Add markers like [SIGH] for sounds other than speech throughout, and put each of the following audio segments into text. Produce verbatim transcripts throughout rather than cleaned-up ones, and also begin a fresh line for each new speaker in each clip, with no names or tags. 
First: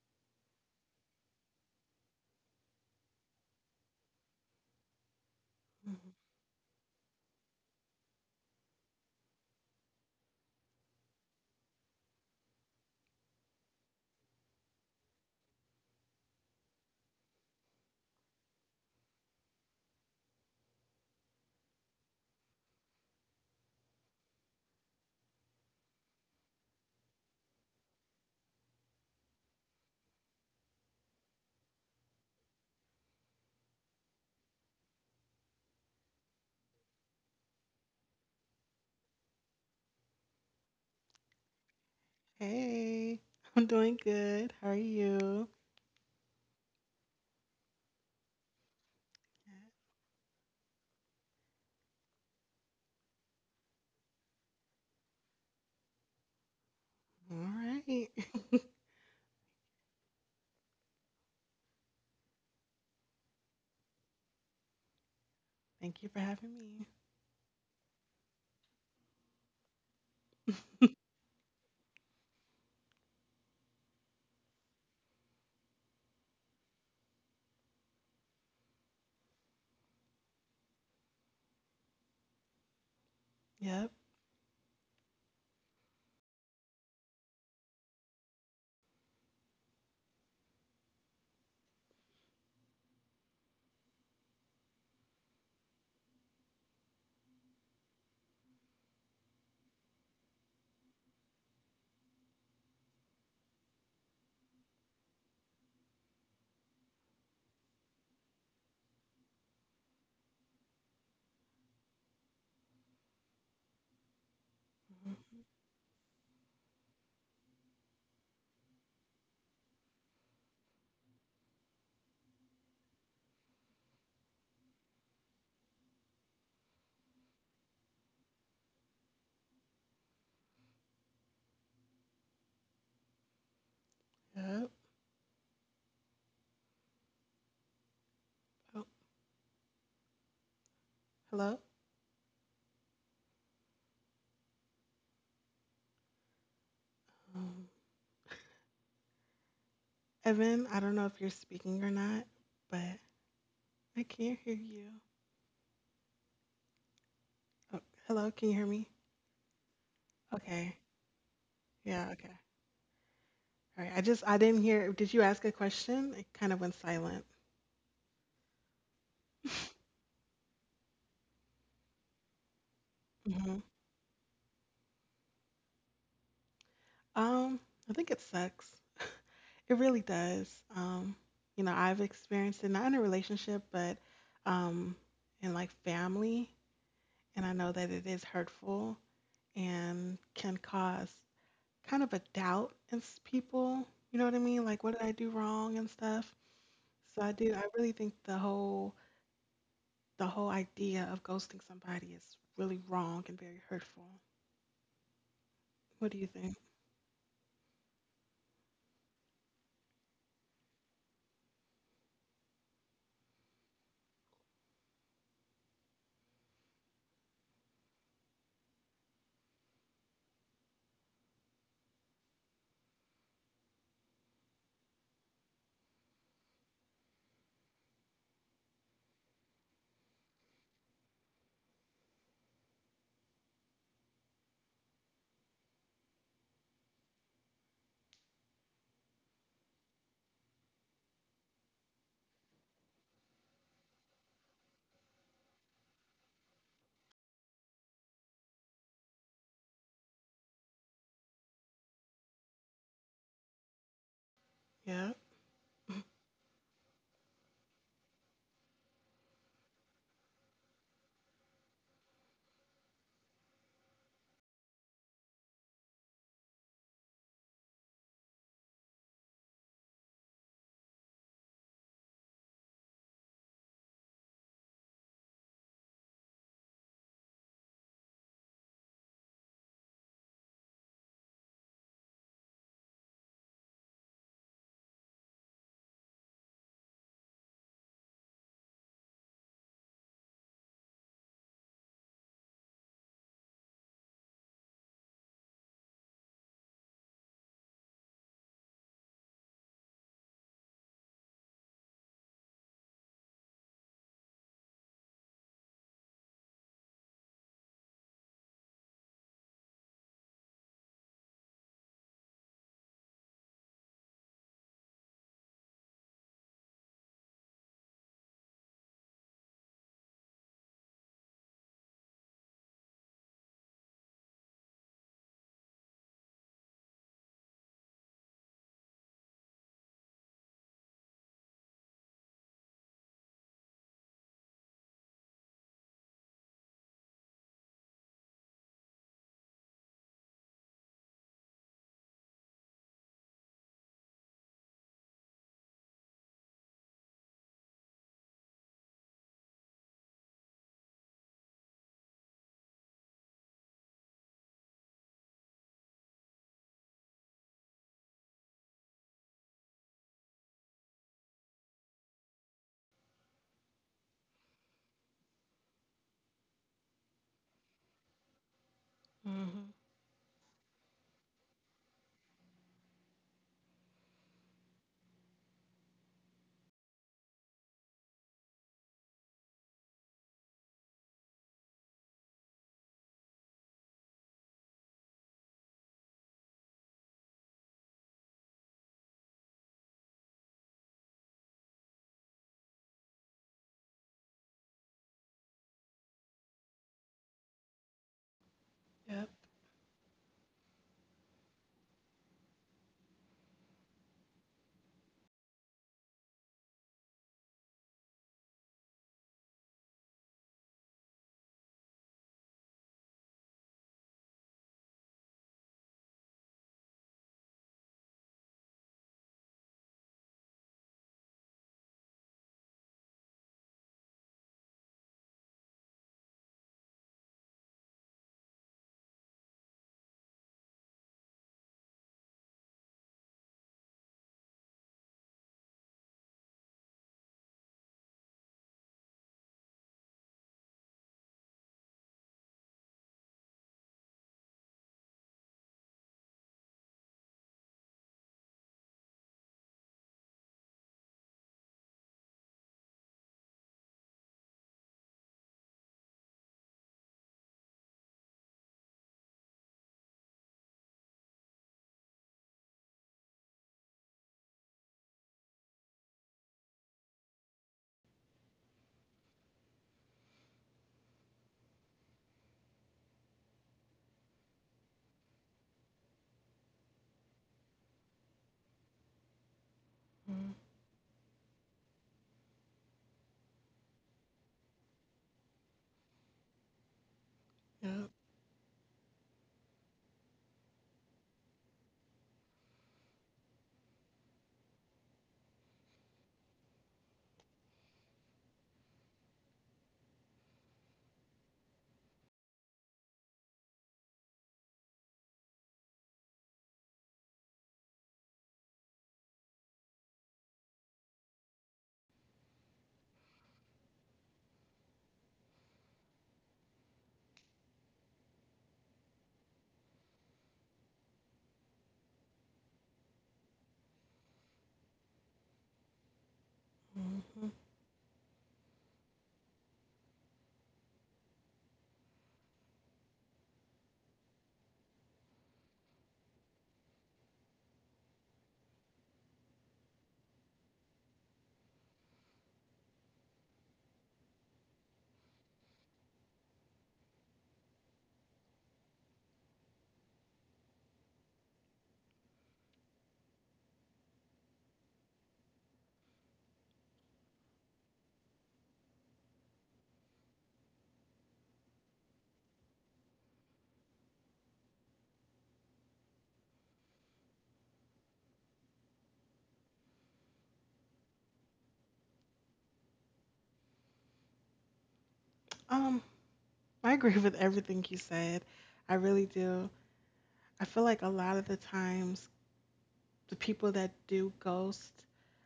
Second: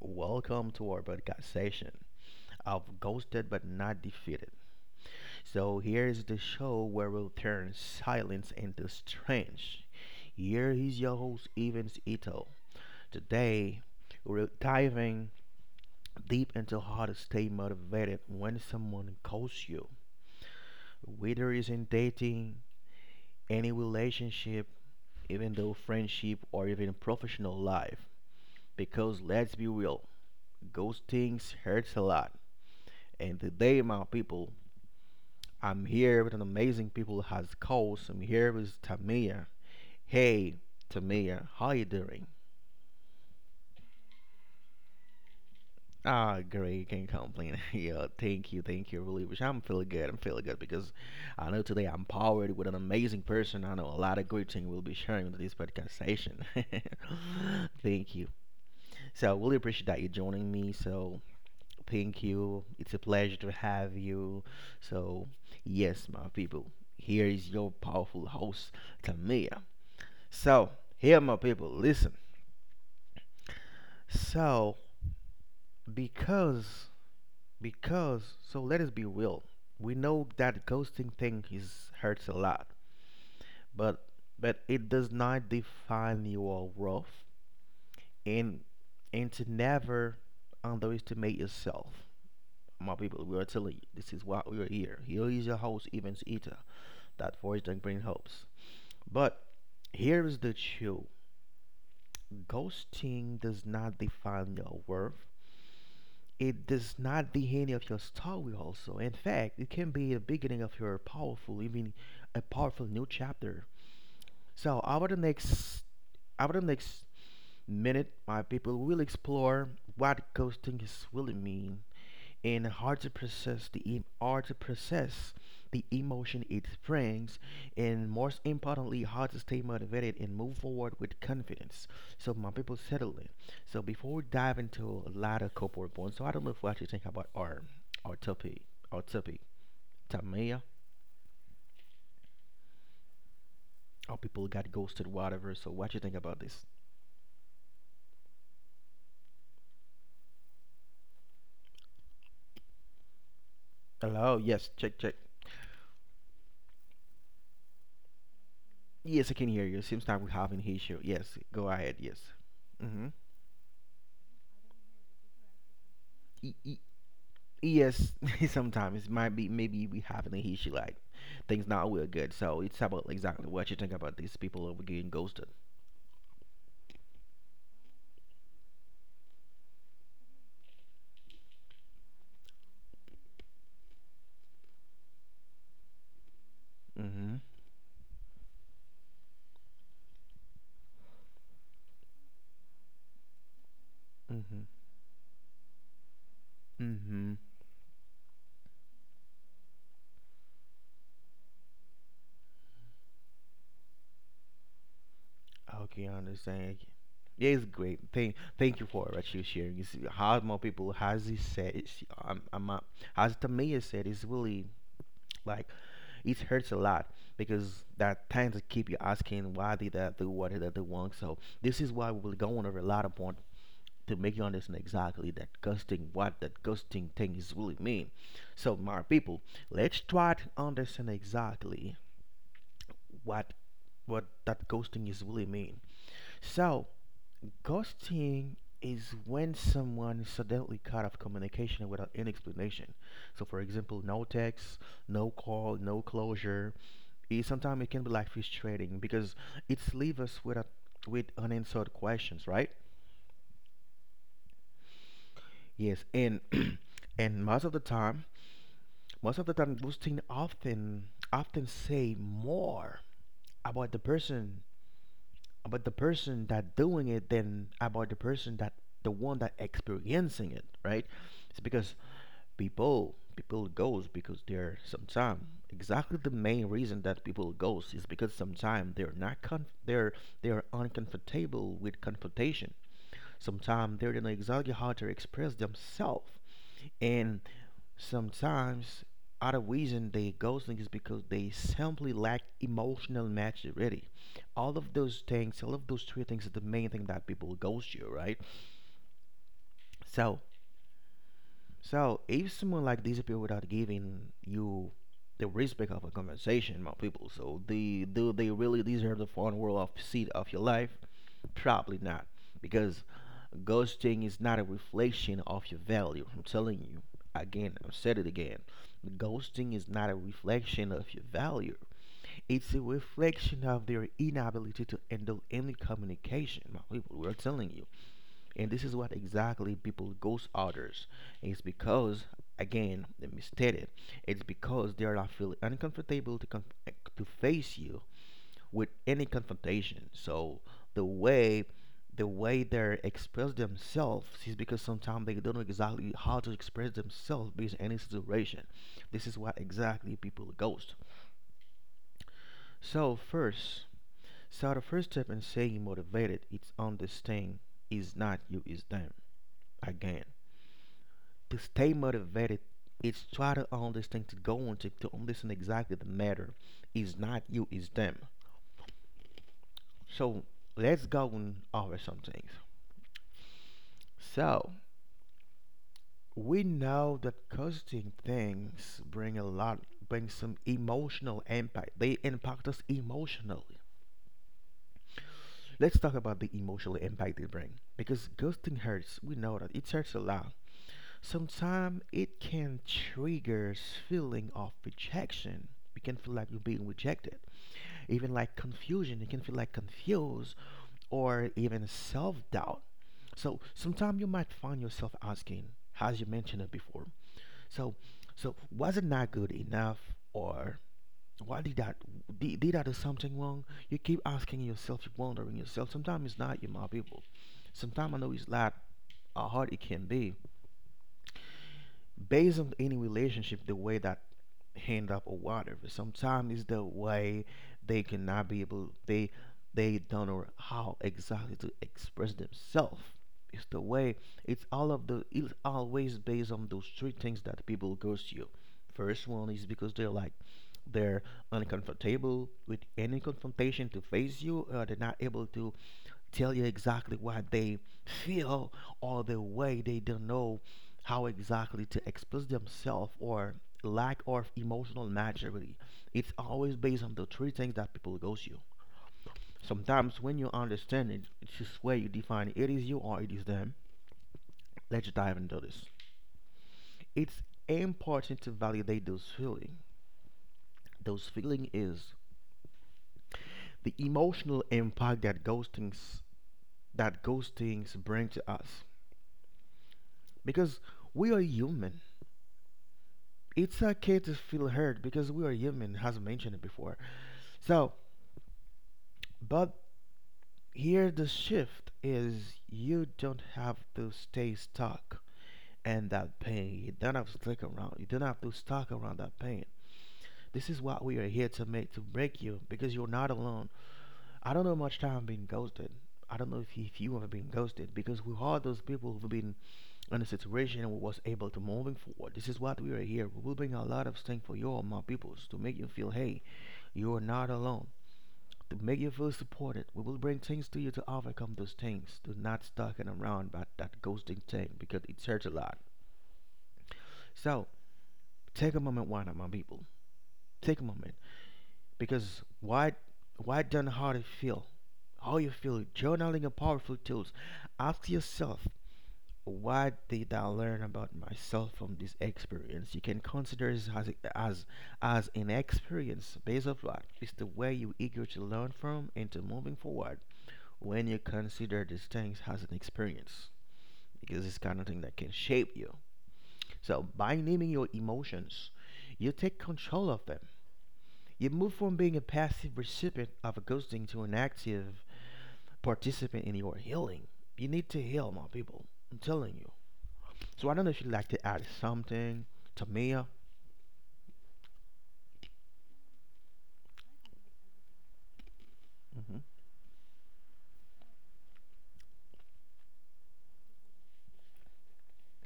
welcome to our podcast session of Ghosted but Not Defeated. So, here is the show where we'll turn silence into strength. Here is your host, Evans Ito. Today, we're diving deep into how to stay motivated when someone ghosts you, whether it's in dating, any relationship, even though friendship, or even professional life. Because let's be real, those things hurts a lot. And today, my people, I'm here with an amazing people has calls. I'm here with Tamia. Hey, Tamia, how are you doing?
Hey, [LAUGHS] I'm doing good. How are you?
Ah, oh, great. Can't complain. [LAUGHS] Yeah, thank you, thank you. Really wish I'm feeling good. I'm feeling good because I know today I'm powered with an amazing person. I know a lot of great things we'll be sharing in this podcast session.
All
[LAUGHS]
right.
Thank you.
[LAUGHS]
So I really appreciate that you joining me. So Thank you. It's a pleasure to have you. So,
Thank
yes,
you for
my people,
having
here is your powerful host, Tamia.
me.
So,
[LAUGHS]
here, my people, listen. So, because, because, so let us be real. We know that ghosting thing is hurts a lot,
Yep.
but but it does not define your worth, and and to never underestimate yourself. My people, we are telling you, this is why we are here. Here is your host, Evans Ita. That voice doesn't bring hopes. But here's the truth, ghosting does not define your worth. It does not the end of your story, also. In fact, it can be the beginning of your powerful, even a powerful new chapter. So, over the
Mhm.
next, over the next minute, my people will explore what ghosting is really mean, and hard to process the em- hard to process the emotion it brings, and most importantly, how to stay motivated and move forward with confidence. So my people, settle in. So before we dive
Yep.
into a lot of corporate bonds, so I don't know if we actually think about our our topic,
Oh,
our topic, Tamia,
hello.
how people got ghosted, whatever. So what you think about this?
Um, Evan, I don't know if you're speaking or not, but I
Hello,
can't hear
yes,
you.
check, check.
Oh, hello, can you hear me?
Yes, I can hear you. Seems like we're having
Okay.
issue. Yes, go ahead.
Yeah,
Yes.
okay.
Mm-hmm.
All right. I just I didn't hear. Did you ask a question? It kind of went silent.
Yes, [LAUGHS] sometimes it might be maybe
[LAUGHS]
we having an issue like things not real good. So it's about exactly
hmm
what you think about these people over getting ghosted.
Um, I think it sucks. [LAUGHS] It really does. Um, you know, I've experienced it not in a relationship, but um, in like family,
Mhm.
and I know that it is hurtful and can cause kind of a doubt in s- people. You know what I
Mhm.
mean? Like, what did I do wrong and stuff. So I
Mhm.
do. I really think the whole the whole idea of ghosting somebody is really wrong and very hurtful.
Okay,
What
I
do you think?
understand. Yeah, it's great. Thank, thank you for what you're sharing. You see, how more people has he said? It's, um, I'm, uh, as Tamia said, it's really like it hurts a lot because that tends to keep you asking why did that do what did that do wrong. So this is why we're going over a lot of points, to make you understand exactly that ghosting what that ghosting thing is really mean. So my people, let's try to understand exactly what what that ghosting is really mean. So ghosting is when someone suddenly cut off communication without any explanation. So for example, no text, no call, no closure. It, sometimes it can be like frustrating because it's leave us with a, with unanswered questions, right?
Yeah.
Yes, and [CLEARS THROAT] and most of the time most of the time those things often often say more about the person about the person that doing it, than about the person that the one that experiencing it, right. It's because people people goes because they're sometimes, exactly the main reason that people goes is because sometimes they're not con- they're they're uncomfortable with confrontation, sometimes they don't know exactly how to express themselves, and sometimes out of reason they ghosting is because they simply lack emotional maturity. All of those things, all of those three things are the main thing that people ghost you, right? So so if someone like disappear without giving you the respect of a conversation, my people, so they do they really deserve the fun world of seat of your life? Probably not, because ghosting is not a reflection of your value. I'm telling you again, I've said it again. Ghosting is not a reflection of your value, it's a reflection of their inability to handle any communication. My people, we're telling you. And this is what exactly people ghost others. It's because, again, let me state it, it's because they are not feeling uncomfortable to, com- to face you with any confrontation. So the way the way they express themselves is because sometimes they don't know exactly how to express themselves based on any situation. This is why exactly people ghost. So first, so the first step in staying motivated is understanding is not you, is them. Again, to stay motivated, it's try to understand to go on to, to understand exactly the matter is not you, is them.
Mhm.
So let's go on over some things. So we know that costing things bring a lot, bring some emotional impact. They impact us emotionally. Let's talk about the emotional impact they bring, because ghosting hurts. We know that it hurts a lot. Sometimes it can trigger feeling of rejection. You can feel like you're being rejected, even like confusion. You
Yep.
can feel like confused, or even self-doubt. So sometimes you might find yourself asking, as you mentioned it before. So, so was it not good enough, or why did that? Did, did I do something wrong? You keep asking yourself, you wondering yourself. Sometimes it's not you, my people. Sometimes I know it's not how hard it can be, based on any relationship, the way that hand up or whatever. Sometimes it's the way they cannot be able, they they don't know how exactly to express themselves. It's the way it's all of the it's always based on those three things that people goes to you. First one is because they're like, they're uncomfortable with any confrontation to face you, or they're not able to tell you exactly what they feel, or the way they don't know how exactly to express themselves, or lack of emotional maturity. It's always based on the three things that people go through. Sometimes when you understand it, it's just where you define it. It is you or it is them. Let's dive into this. It's important to validate those feelings. Those feeling is the emotional impact that ghostings that ghostings bring to us,
Mm.
because we are human. It's okay to feel hurt because we are human, as mentioned before. So,
Yep.
but here the shift is, you don't have to stay stuck in that pain. You don't have to stick around. You don't have to stuck around that pain. This is what we are here to make to break you, because you're not alone. I don't know much time being ghosted. I don't know if you, if you have been ghosted, because we are those people who've been in a situation and we was able to moving forward. This is what we are here. We will bring a lot of strength for you, all my peoples, to make you feel, hey, you are not alone. To make you feel supported, we will bring things to you to overcome those things. Do not stalking around about that ghosting thing because it hurts a lot.
Mhm.
So take a moment, why not, my people? Take a moment, because why, why don't how to feel? How you feel? Journaling are powerful tools. Ask yourself, what did I learn about myself from this experience? You can consider this as as as an experience based on what is the way you eager to learn from and to moving forward. When you consider these things as an experience, because it's kind of thing that can shape you. So by naming your emotions, you take control of them. You move from being a passive recipient of a ghosting to an active participant in your healing. You need to heal, my people. I'm telling you. So I don't know if you'd like to add something to me.
Um, I agree with everything you said. I really
Mm-hmm.
do. I feel like a lot of the times the people that do ghost,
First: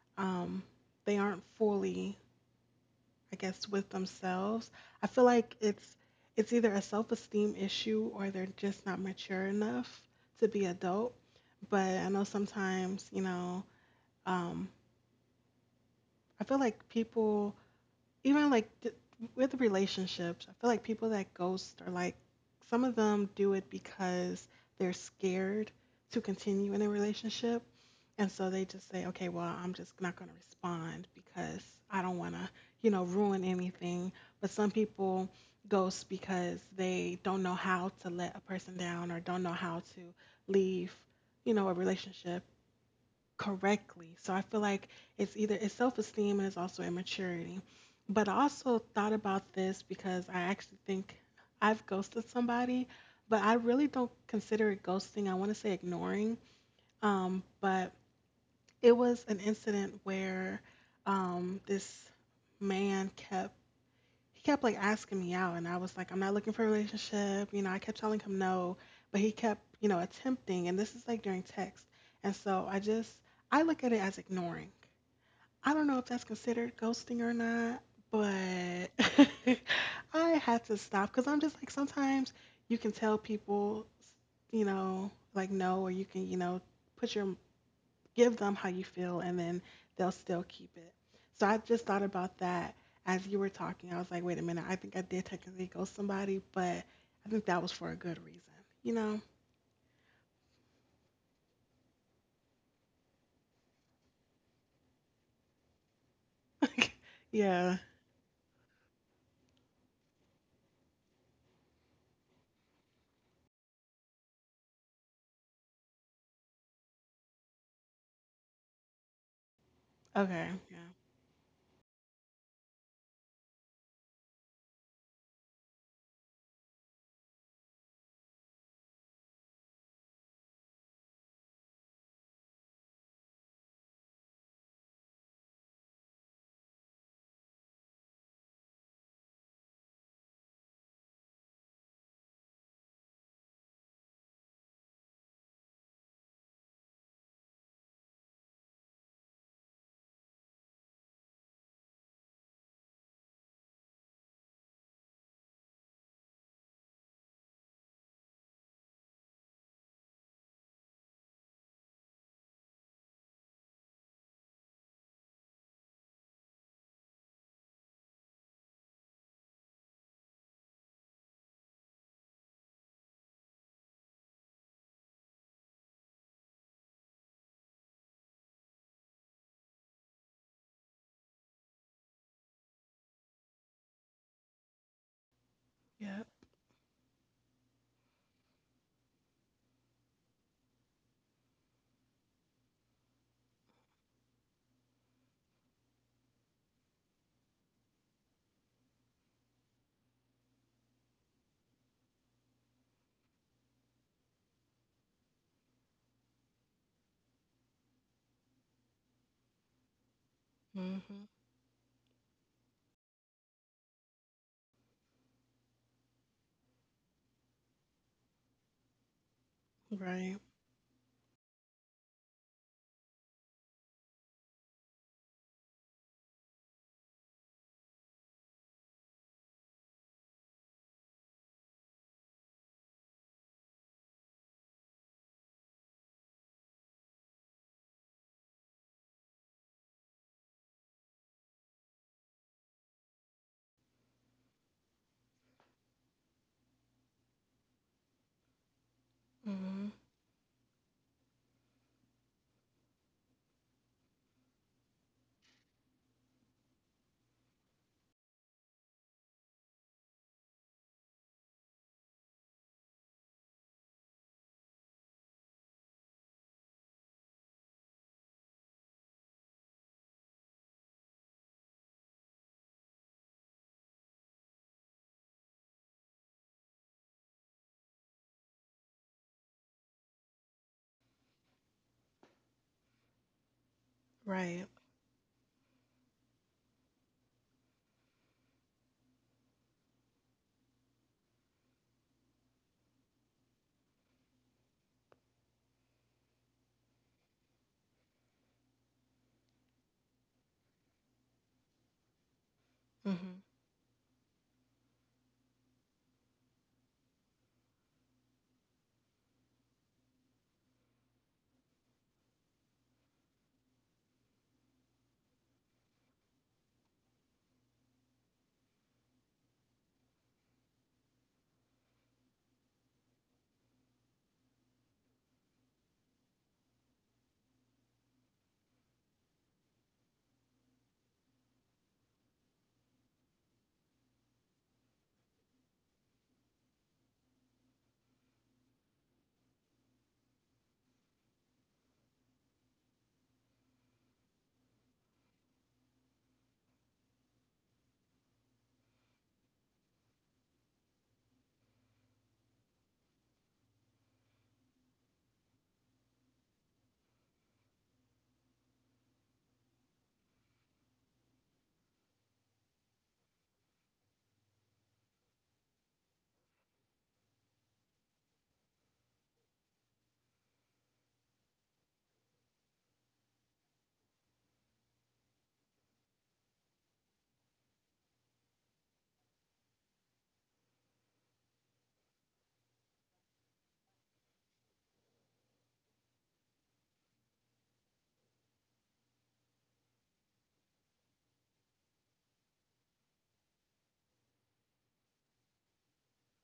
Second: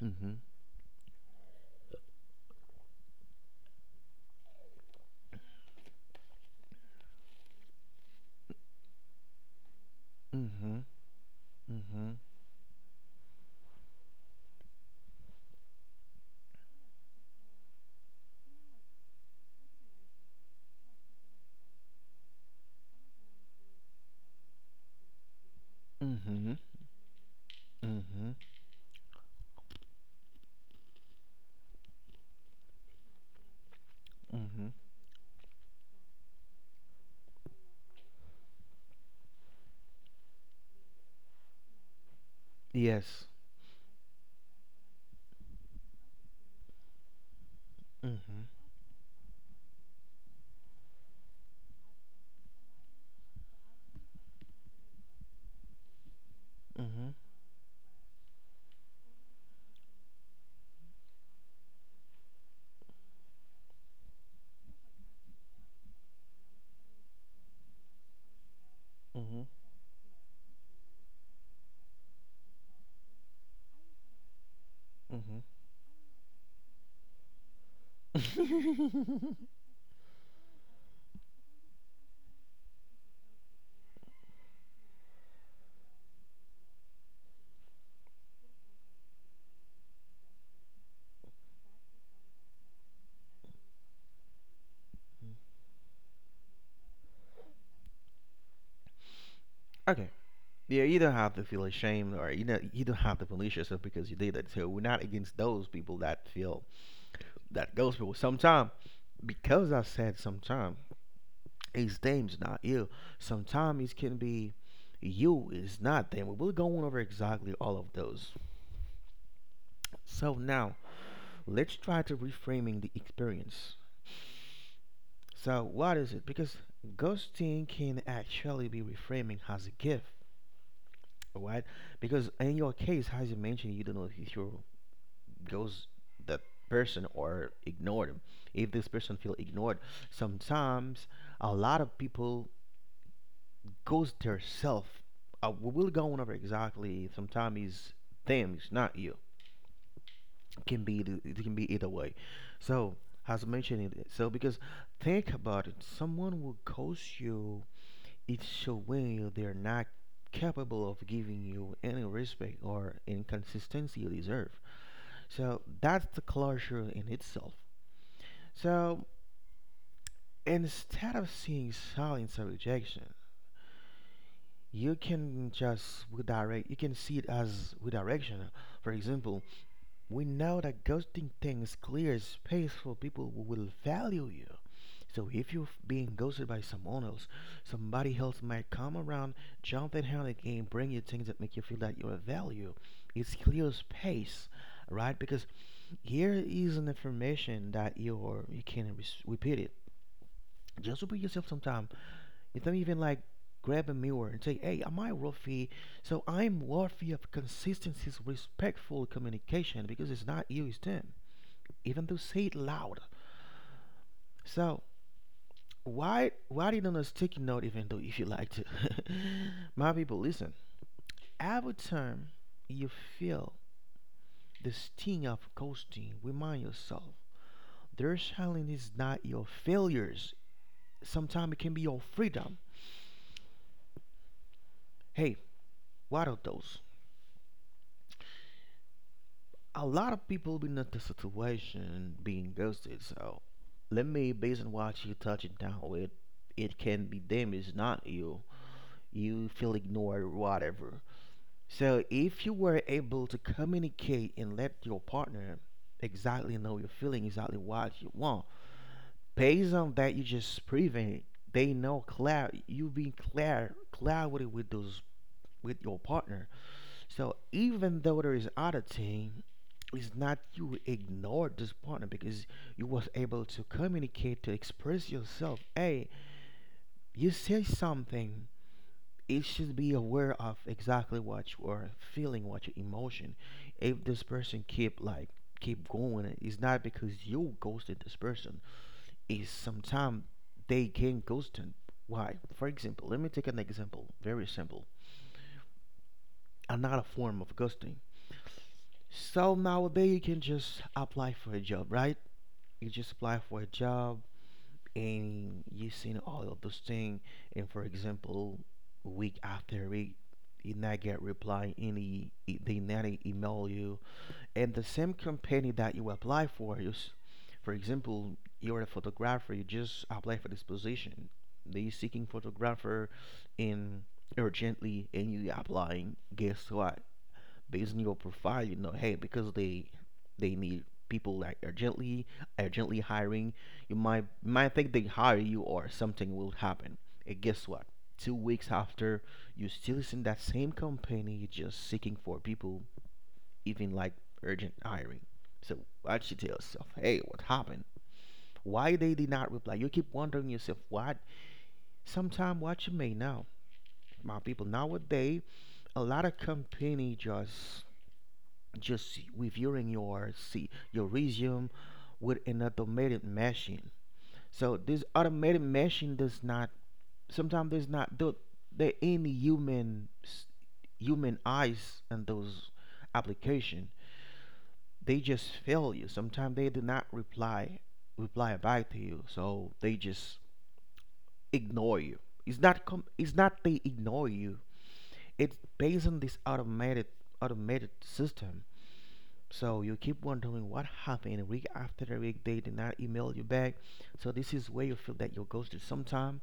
Mm-hmm.
um, they aren't fully, I guess, with themselves. I feel like it's it's either a self-esteem issue or they're just not mature enough to be
Mm-hmm.
adult. But
Mm-hmm.
I know sometimes, you know, um, I feel like people even like th- with relationships, I feel like people that ghost are like some of them do it because they're scared to
Mm-hmm.
continue in a relationship. And
Mm-hmm.
so they just say, okay, well, I'm just not going to respond because I don't want to, you know, ruin anything. But
Mm-hmm.
some people ghost because they don't know how to let a person down or don't know how to leave, you know, a relationship
Yes.
correctly. So I feel like it's either it's self-esteem and it's also immaturity. But I
Mm-hmm.
also thought about this because I actually think I've ghosted somebody, but I really don't consider it ghosting. I want to say ignoring.
Mm-hmm.
Um, but it was an incident where um, this man kept he kept like asking me out and I was like, I'm not looking for a relationship. You know, I kept telling him no, but he kept, you know, attempting and this is like during text. And so I just I look at it as ignoring.
Mm-hmm.
I don't know if that's considered ghosting or not, but
Mm-hmm. [LAUGHS]
[LAUGHS] I had to stop cuz I'm just like sometimes you can tell people, you know, like no or you can, you know, put your give them how you feel and then they'll still keep it. So I just thought about that as you were talking. I was like, wait a minute, I think I did technically ghost somebody, but I think that was for a good reason, you know?
Okay. Yeah, you don't have to feel ashamed, or you know you don't have to punish yourself because you did it. So we're not against those people that feel
[LAUGHS]
that
Yeah.
those people. Sometimes, because I said sometimes it's them, it's not you. Sometimes it can be you, it's not them. We're going over exactly all of those. So
Okay.
now
Yeah.
let's try to reframing the experience. So what is it? Because ghosting can actually be reframing as a gift, right? Because in your case, as you mentioned, you don't know if you're goes that person or ignore them if this person feel ignored sometimes a lot of people goes their self uh, we will go on over exactly sometimes it's them it's not you can be the- it can be either way so as mentioned it so because think about it someone will ghost you. It's showing you they're not capable of giving you any respect or inconsistency you deserve, so that's the closure in itself. So instead of seeing silence or rejection, you can just redirect, you can see it as redirection. For example, we know that ghosting things clears space for people who will value you. So if you're being
Yep.
ghosted by someone else, somebody else might come around, jump in hand again, bring you things that make you feel that you're of value. It's clear space, right? Because here is an information that you're, you can re- repeat it. Just repeat yourself sometime. If them even like grab a mirror and say, "Hey, am I worthy?" So I'm worthy of consistency, respectful communication because it's not you, it's them.
Mhm.
Even though say it loud. So why why it on a sticky note? Even though if you like to, [LAUGHS] my people,
Right.
listen. Every time you feel the sting of ghosting, remind yourself their challenge is not your failures. Sometimes it can be your freedom. Hey, what are those? A lot of people been in this situation being ghosted. So let me based on what you touching down with, it can be them, it's not you. You feel
Mhm.
ignored, or whatever. So if you were able to communicate and let your partner exactly know your feeling, exactly what you want, based on that, you just prevent. They know clear. You being clear, clarity with those with your partner, so even though there is oddity, it's not you ignored this partner because you was able to communicate to express yourself. Hey, you say something. It should be aware of exactly what you are feeling, what your emotion. If this person
Right.
keep like keep going, it's not because you ghosted this person. It's sometimes they get ghosted. Why? For example, let me take an example. Very simple. Another form of ghosting. So nowadays you can just apply for a job, right? You just apply
Mhm.
for a job and you seen all of those things, and for example week after week you not get reply any e- they not e- email you, and the same company that you apply for you s- for example you're a photographer, you just apply for this position, they seeking photographer in urgently and you applying, guess what, based on your profile, you know, hey, because they they need people like urgently, urgently hiring, you might might think they hire you or something will happen. And guess what? Two weeks after, you still in that same company, just seeking for people, even like urgent hiring. So actually tell yourself, hey, what happened? Why they did not reply? You keep wondering yourself, what? Sometime what you may know, my people nowadays, a lot of company just just reviewing your see your resume with an automated machine. So this automated machine does not sometimes there's not do there any human s- human eyes in those application. They just fail you. Sometimes they do not reply reply back to you. So they just ignore you. It's not com- it's not they ignore you. It's based on this automated automated system. So you keep wondering what happened week after week they did not email you back. So this is where you feel that you're ghosted sometime.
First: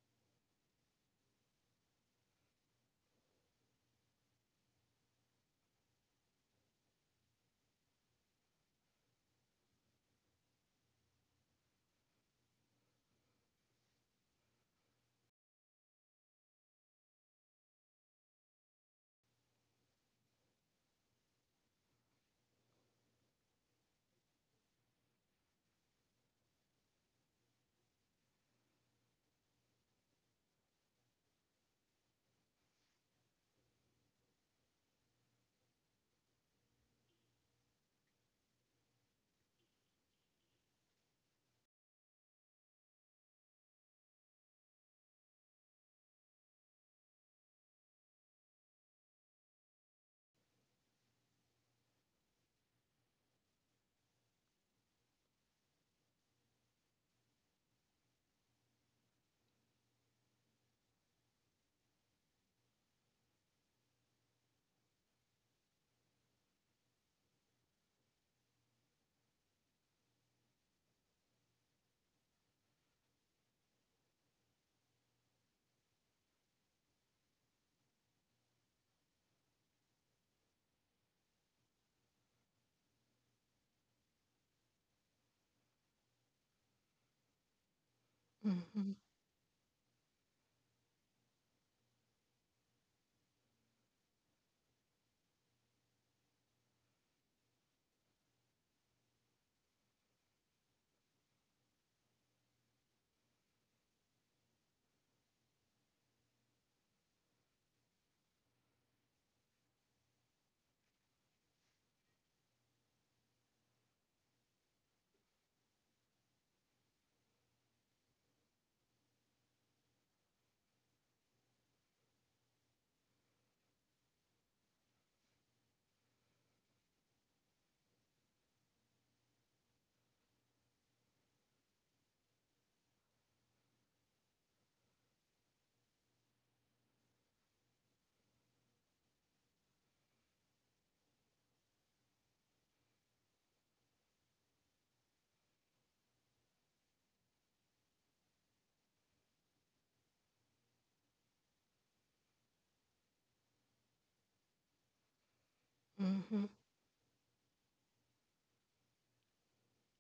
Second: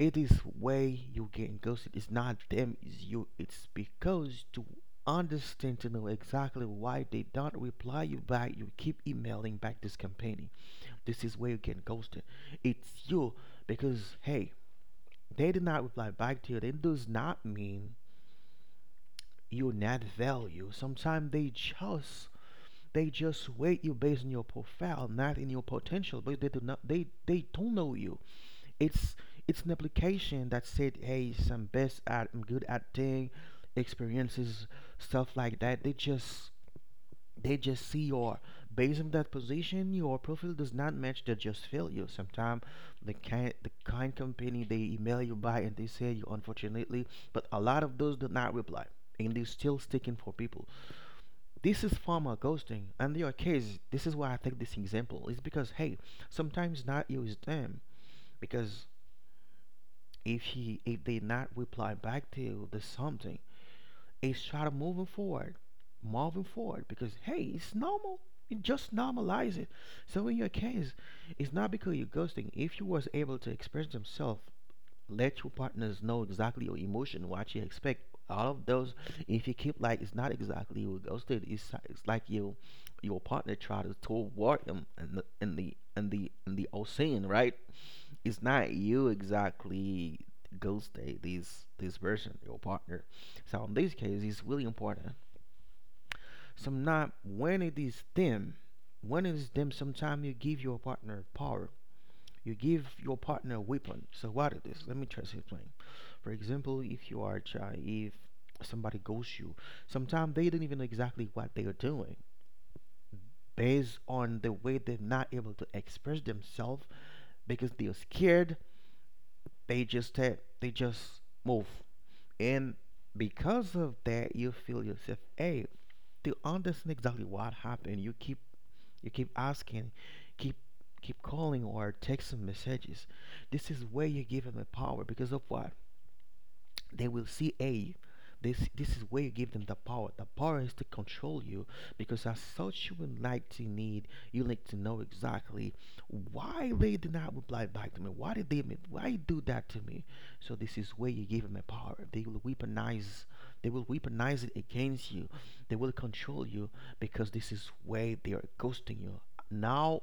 It is where you get ghosted. It's not them, it's you. It's because to understand to know exactly why they don't reply you back, you keep emailing back this company. This is where you get ghosted. It's you because hey, they did not reply back to you. That does not mean you're not value. Sometimes they just they just weight you based on your profile, not in your potential. But they do not. They they don't know you. It's it's an application that said, "Hey, some best at I'm good at thing, experiences, stuff like that." They just they just see your based on that position. Your profile does not match. They just fail you. Sometimes the kind the kind company they email you by and they say you unfortunately, but a lot of those do not reply and they're still sticking for people. This is formal ghosting, and in your case this is why I take this example is because hey, sometimes not use them because if he if they not reply back to you there's something. It's try to moving forward moving forward because hey it's normal, it just normalize it. So in your case it's not because you're ghosting if you was able to express themselves, let your partners know exactly your emotion, what you expect. All of those, if you keep like it's not exactly you ghosted, it's, it's like you, your partner try to toward him in the in the in the in the ocean, right? It's not
Mhm.
you exactly ghosted this this person, your partner. So in this case, it's really important. So not when it is them, when it is them, sometimes you give your partner power, you give your partner a weapon. So what it is? Let me try to explain. For example, if you are a child, if somebody ghosts you, sometimes they don't even know exactly what they are doing based on the way they're not able to express themselves because they're scared. They just ta- they just move, and because of that, you feel yourself. Hey, to understand exactly what happened, you keep you keep asking, keep keep calling or texting messages. This is where you give him the power because of what? They will see hey this this is where you give them the power, the power is to control you because as such you would like to need you like to know exactly why they did not reply back to me, why did they, why you do that to me. So this is where you give them the power. They will weaponize they will weaponize it against you, they will control
Mhm.
you because this is where they are ghosting you now,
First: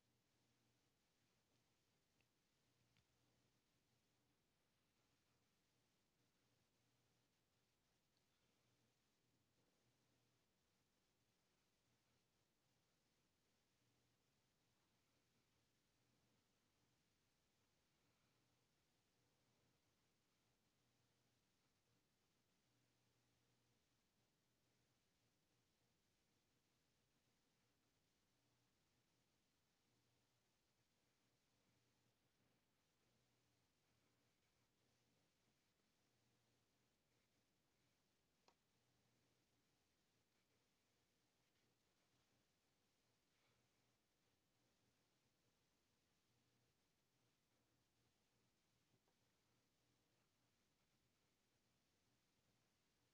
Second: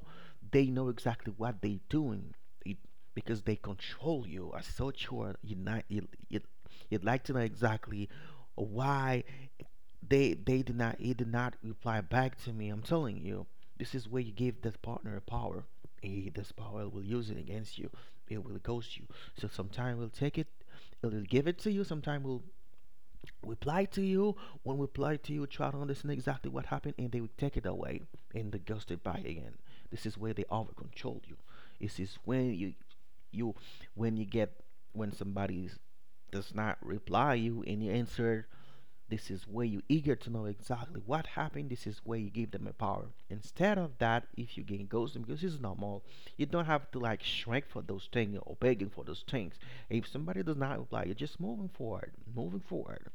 they know exactly what they're doing it, because they control you as such you are uni- you, you, you'd like to know exactly why they they did not he did not reply back to me. I'm telling you, this is where you give that partner power. He, this power will use it against you. It will ghost you. So sometime we'll take it, it'll give it to you. Sometime we'll reply to you. When we reply to you, try to understand exactly what happened, and they will take it away and they ghost it back again. This is where they over control you. This is when you you when you get when somebody does not reply you and you answer, this is where you're eager to know exactly what happened. This is where you give them a power. Instead of that, if you gain ghosting, because it's normal, you don't have to like shrink for those things or begging for those things. If somebody does not reply, you're just moving forward, moving forward.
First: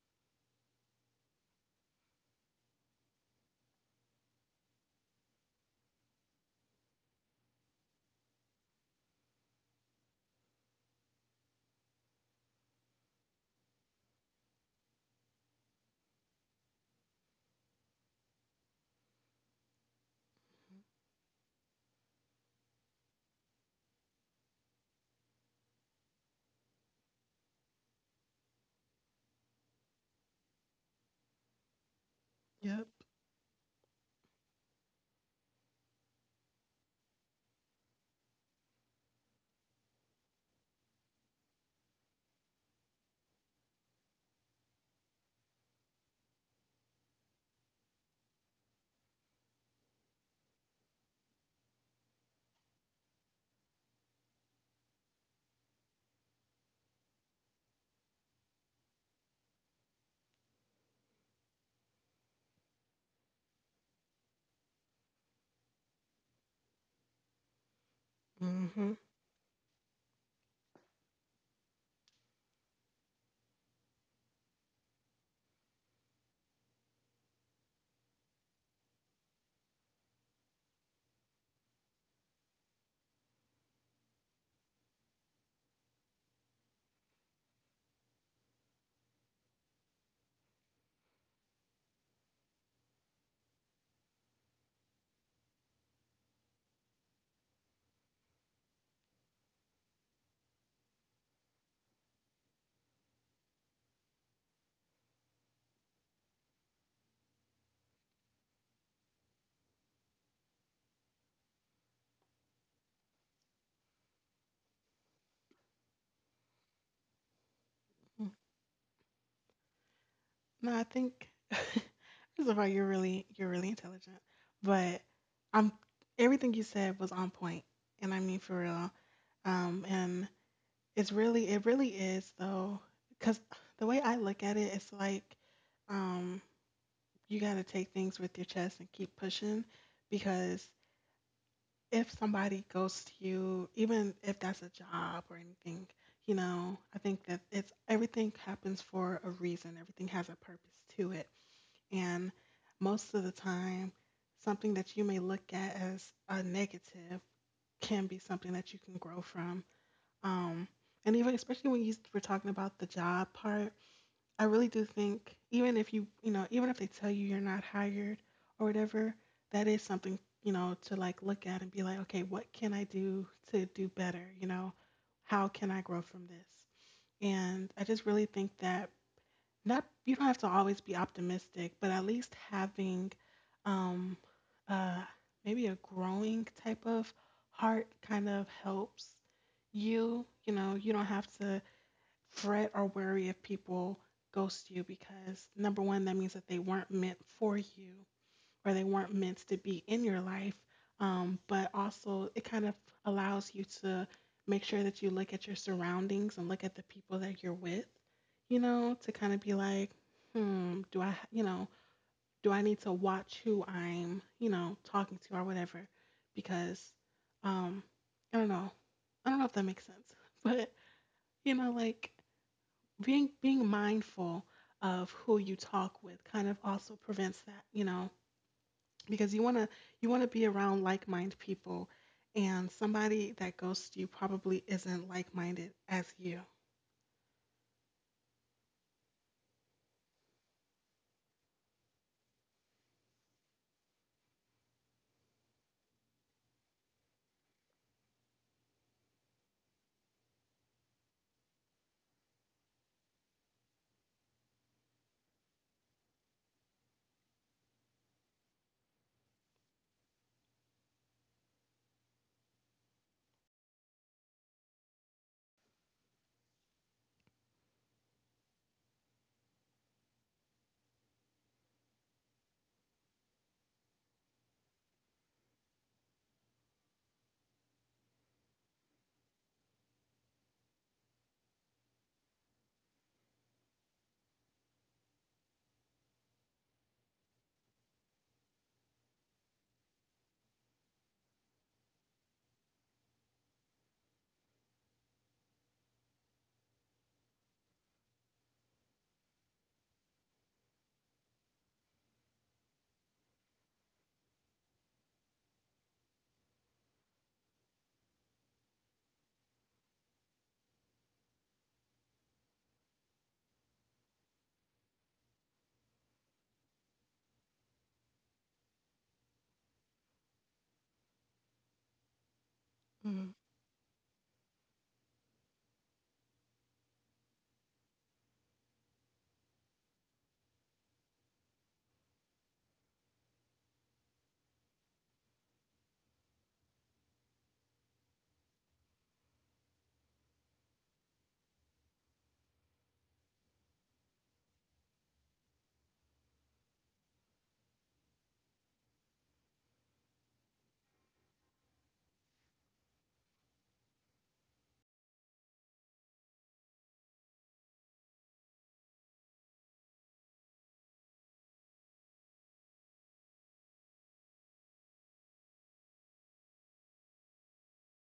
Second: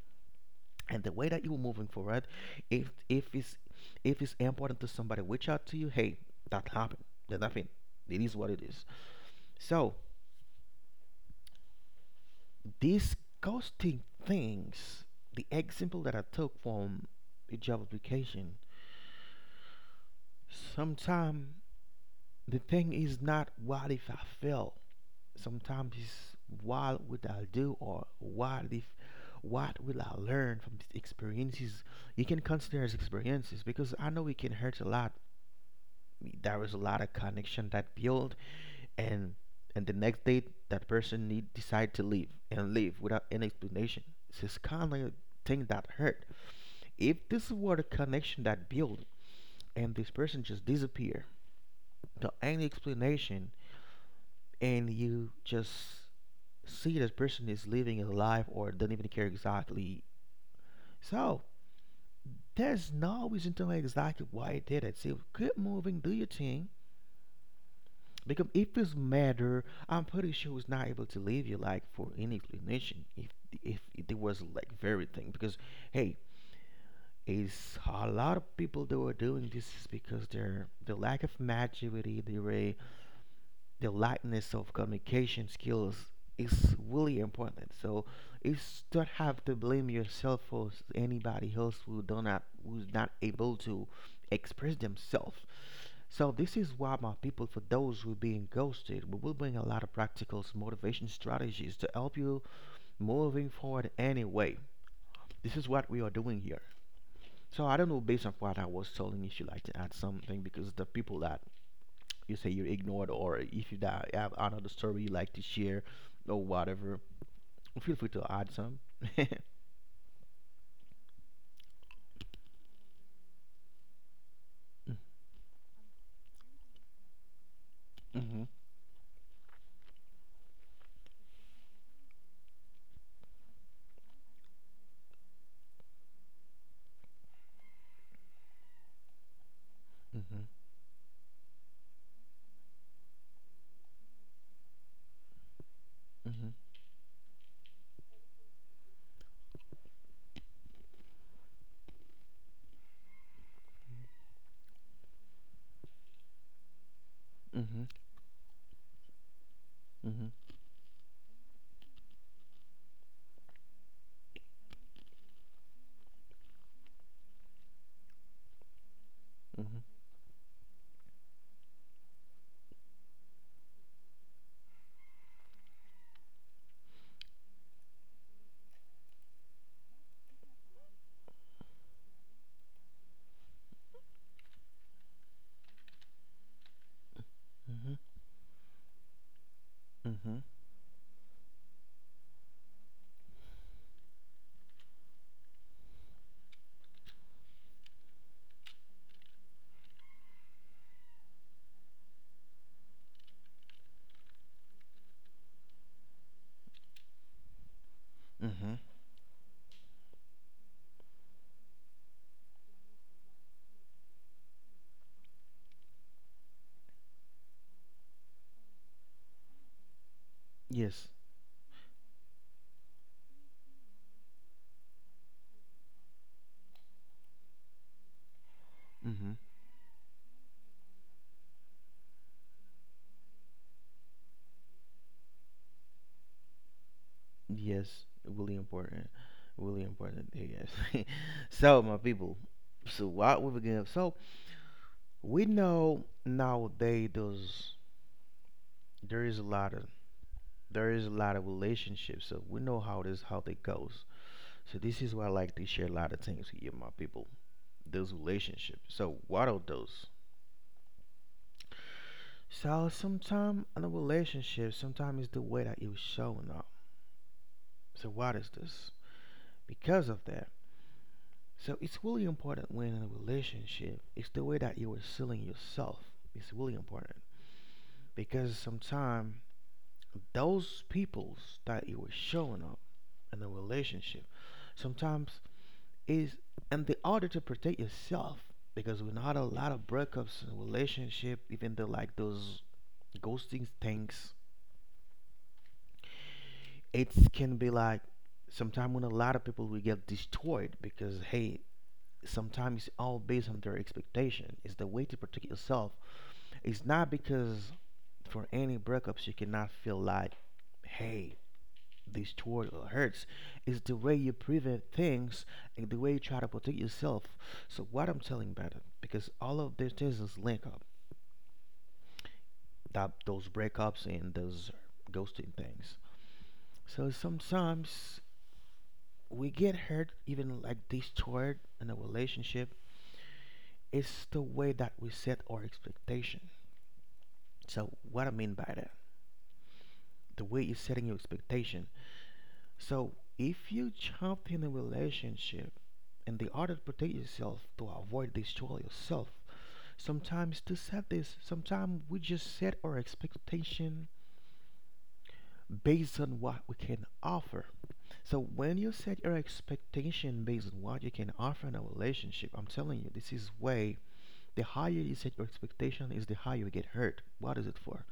And the way that you're moving forward, if if it's if it's important to somebody, reach out to you. Hey, that happened. There's nothing. It is what it is. So these ghosting things, the example that I took from the job application. Sometimes the thing is not what if I fail. Sometimes it's what would I do or what if what will I learn from these experiences? You can consider
Yep.
as experiences because I know it can hurt a lot. There is a lot of connection that build and and the next day that person need decide to leave and leave without any explanation. So it's this kind of thing that hurt. If this were the connection that built and this person just disappear without any explanation, and you just see this person is living a life or doesn't even care exactly. So there's no reason to know exactly why it did it. So keep moving, do your thing. Because if it's
Mhm.
matter, I'm pretty sure it's not able to leave you like for any explanation. If if it was like very thing, because hey, it's a lot of people that were doing this is because their the lack of maturity, they were the lightness of communication skills is really important. So you don't have to blame yourself for s- anybody else who do not who's not able to express themselves. So this is why my people, for those who are being ghosted, we will bring a lot of practical s- motivation strategies to help you moving forward anyway. This is what we are doing here. So I don't know based on what I was telling if you like to add something because the people that you say you're ignored or if you die, have another story you like to share or whatever, feel free to
Mhm.
add some. [LAUGHS]
No, I think [LAUGHS] first of all, you're really you're really intelligent, but I'm everything you said was on point, and I mean
Mhm,
for real. Um, and it's really, it really is though, because the way I look at it, it's like, um, you got to take things with your chest and keep pushing
mhm,
because if somebody ghosts you, even if that's a job or anything, you
mhm,
know, I think that it's everything happens for a reason, everything has a purpose to it. And most of the time, something that you may look at as a negative
mhm,
can be something that you can grow from,
mhm,
um, and even especially when you were talking about the job part, I really do think even if you you know even if they tell you you're not hired or whatever, that
mhm,
is something you know to like look at and be like, okay, what can I do to do better? You know, how can I grow from this? And I just really think that not you don't have to always be optimistic, but at least having um uh maybe a growing type of heart
mhm,
kind of helps you
mhm,
you know you don't have to fret or worry if people ghost you because number one that means that they weren't meant for you or they weren't meant to be in your life, um, but also it kind of allows you to make sure that you look at your surroundings and look at the people that you're with you
mhm.
know to kind of be like hmm do I you know do I need to watch who I'm you know talking to or whatever because um i don't know i don't know if that makes sense [LAUGHS] but
Yes.
you know like being being mindful of who you talk with kind of also prevents that you know
Mm-hmm.
because you want to you want to be around like-minded people and somebody that ghosts you probably isn't like-minded as you.
Yes. Really important. Really important. Yes. [LAUGHS] So, my people. So, what we begin. So, we know nowadays there's there is a lot of there is a lot of relationships. So we know how this how they goes. So this is why I like to share a lot of things with my people. Those relationships. So what are those? So sometimes in a relationship, sometimes it's the way that you're showing up. So what is this? Because of that. So it's really important when in a relationship, it's the way that you are selling yourself. It's really important because sometimes those peoples that you are showing up in a relationship, sometimes is in the order to protect yourself because we are not a lot of breakups in relationship even though like those ghosting things it can be like sometimes when a lot of people will get destroyed because hey sometimes it's all based on their expectation, it's the way to protect yourself. It's not because for any breakups you cannot feel like, hey, this total hurts is the way you prevent things and the way you try to protect yourself. So what I'm telling about it, because all of these things is linked up, that
Mm.
those breakups and those ghosting things. So sometimes we get hurt, even like this toward in a relationship. It's the way that we set our expectation. So what I mean by that, the way you're setting your expectation. So if you jump in a relationship and the order to protect yourself to avoid destroy yourself. Sometimes to set this, sometimes we just set our expectation based on what we can offer. So when you set your expectation based on what you can offer in a relationship, I'm telling you, this is way the higher you set your expectation is the higher you get hurt. What is it for?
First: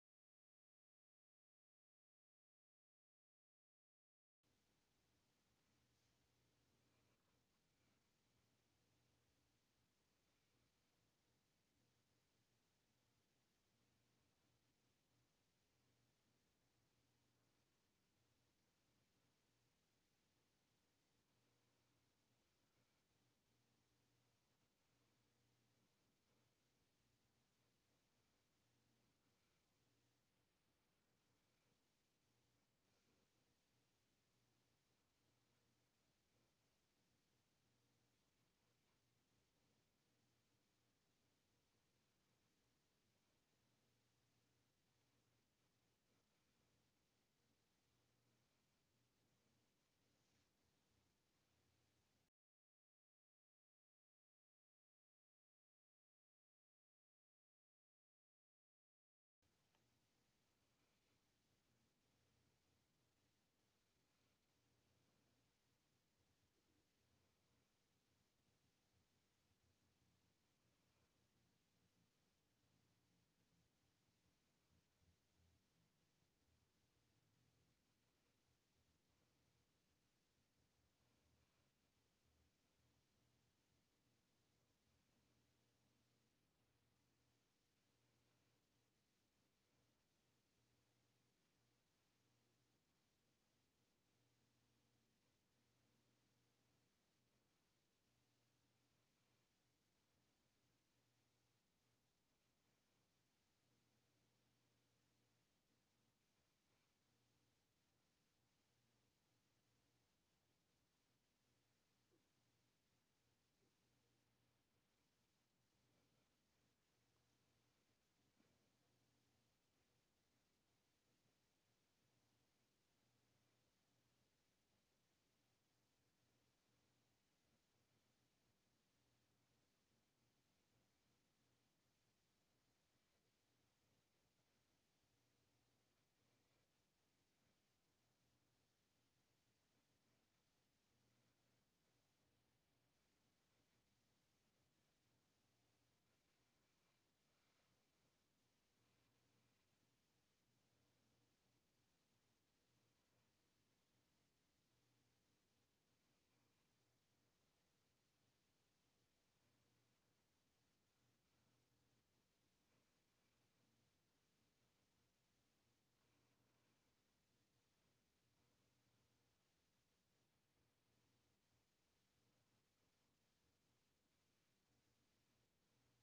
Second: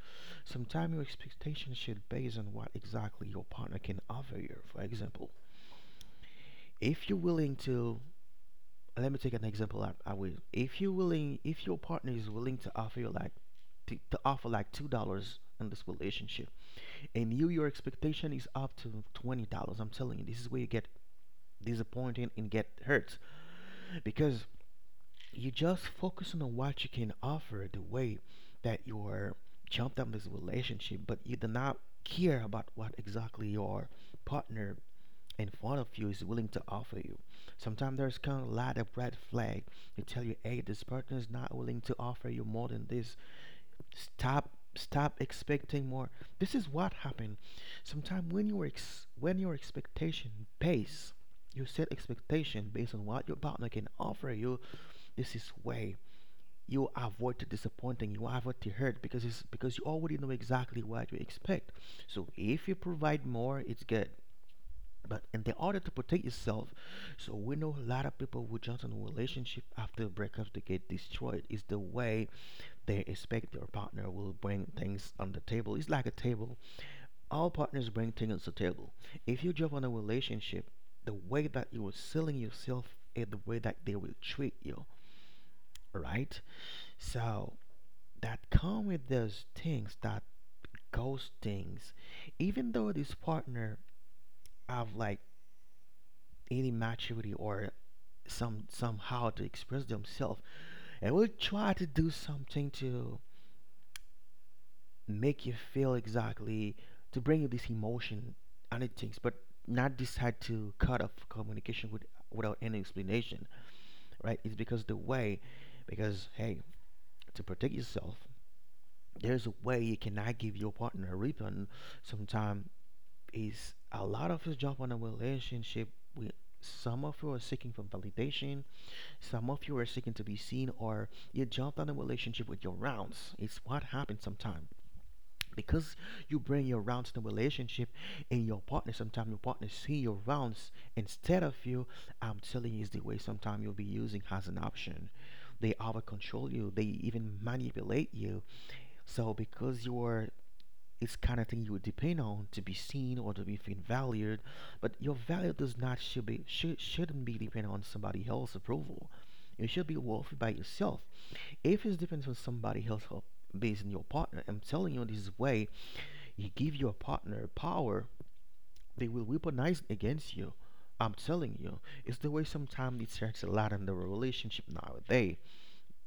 Sometimes your expectation should be based on what exactly your partner can offer you. For example, if you're willing to, let me take an example, like I will, if you willing, if your partner is willing to offer you like to, to offer like two dollars in this relationship and you your expectation is up to twenty dollars, I'm telling you this is where you get disappointed and get hurt because you just focusing on what you can offer, the way that you're jumped on this relationship, but you do not care about what exactly your partner in front of you is willing to offer you. Sometimes there's kind of a lot of red flag. They tell you, hey, this partner is not willing to offer you more than this. Stop, stop expecting more. This is what happened. Sometimes when your ex- when your expectation base you set expectation based on what your partner can offer you, this is way you avoid the disappointing, you avoid the hurt because it's because you already know exactly what you expect. So if you provide more, it's good. But in the order to protect yourself, so we know a lot of people who jump into a relationship after breakups they get destroyed. It's the way they expect their partner will bring things on the table. It's like a table. All partners bring things to the table. If you jump on a relationship, the way that you are selling yourself is the way that they will treat you, right? So that come with those things that ghost things. Even though this partner have like any maturity or some somehow to express themselves and will try to do something to make you feel exactly to bring you this emotion and it things but not decide to cut off communication with, without any explanation, right? It's because the way, because hey, to protect yourself, there's a way you cannot give your partner a refund. Sometimes is a lot of us jump on a relationship with, some of you are seeking for validation. Some of you are seeking to be seen, or you jumped on a relationship with your rounds. It's what happens sometimes. Because you bring your rounds to relationship and your partner, sometimes your partner see your rounds instead of you. I'm telling you, it's the way sometimes you'll be using as an option. They over control you, they even manipulate you. So because you are, it's kind of thing you would depend on to be seen or to be feel valued, but your value does not should be should, shouldn't be dependent on somebody else's approval. You should be worthy by yourself. If it depends on somebody else based on your partner, I'm telling you this way, you give your partner power, they will weaponize against you. I'm telling you, it's the way sometimes it starts a lot in the relationship nowadays.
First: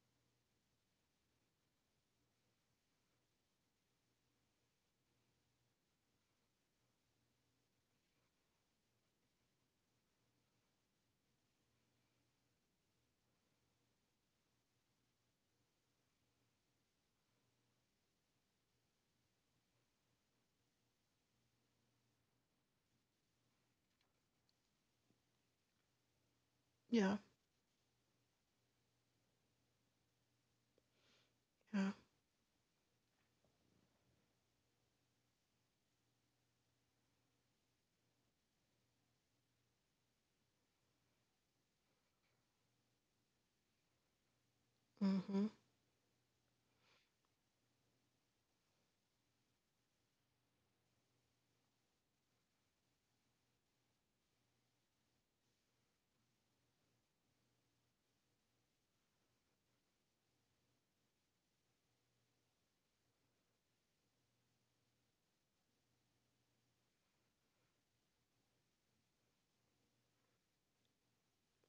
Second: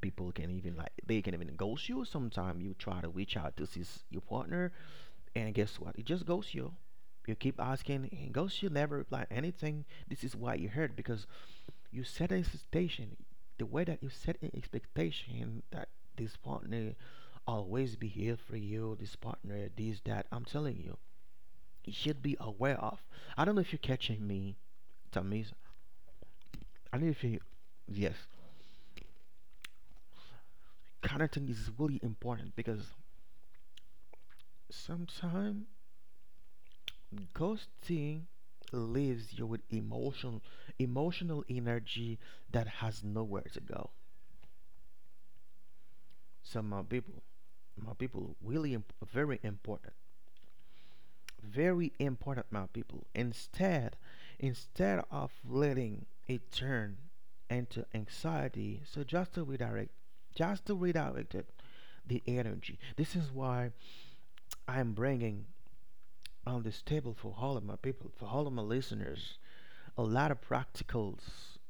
People can even like they can even ghost you. Sometimes you try to reach out to see your partner, and guess what? It just goes you. You keep asking, and goes you never reply anything. This is why you hurt because you set an expectation. The way that you set an expectation that this partner always be here for you, this partner, this, that. I'm telling you, you should be aware of. I don't know if you're catching me, Tamiz. I don't know
Yeah.
if you, yes, kind of thing is
Yeah.
really important because sometimes ghosting leaves you with emotion, emotional energy that has nowhere to go.
Mm-hmm.
So my people, my people, really imp- very important, very important, my people. Instead, instead of letting it turn into anxiety, so just to redirect, just to redirect it, the energy. This is why I'm bringing on this table for all of my people, for all of my listeners, a lot of practical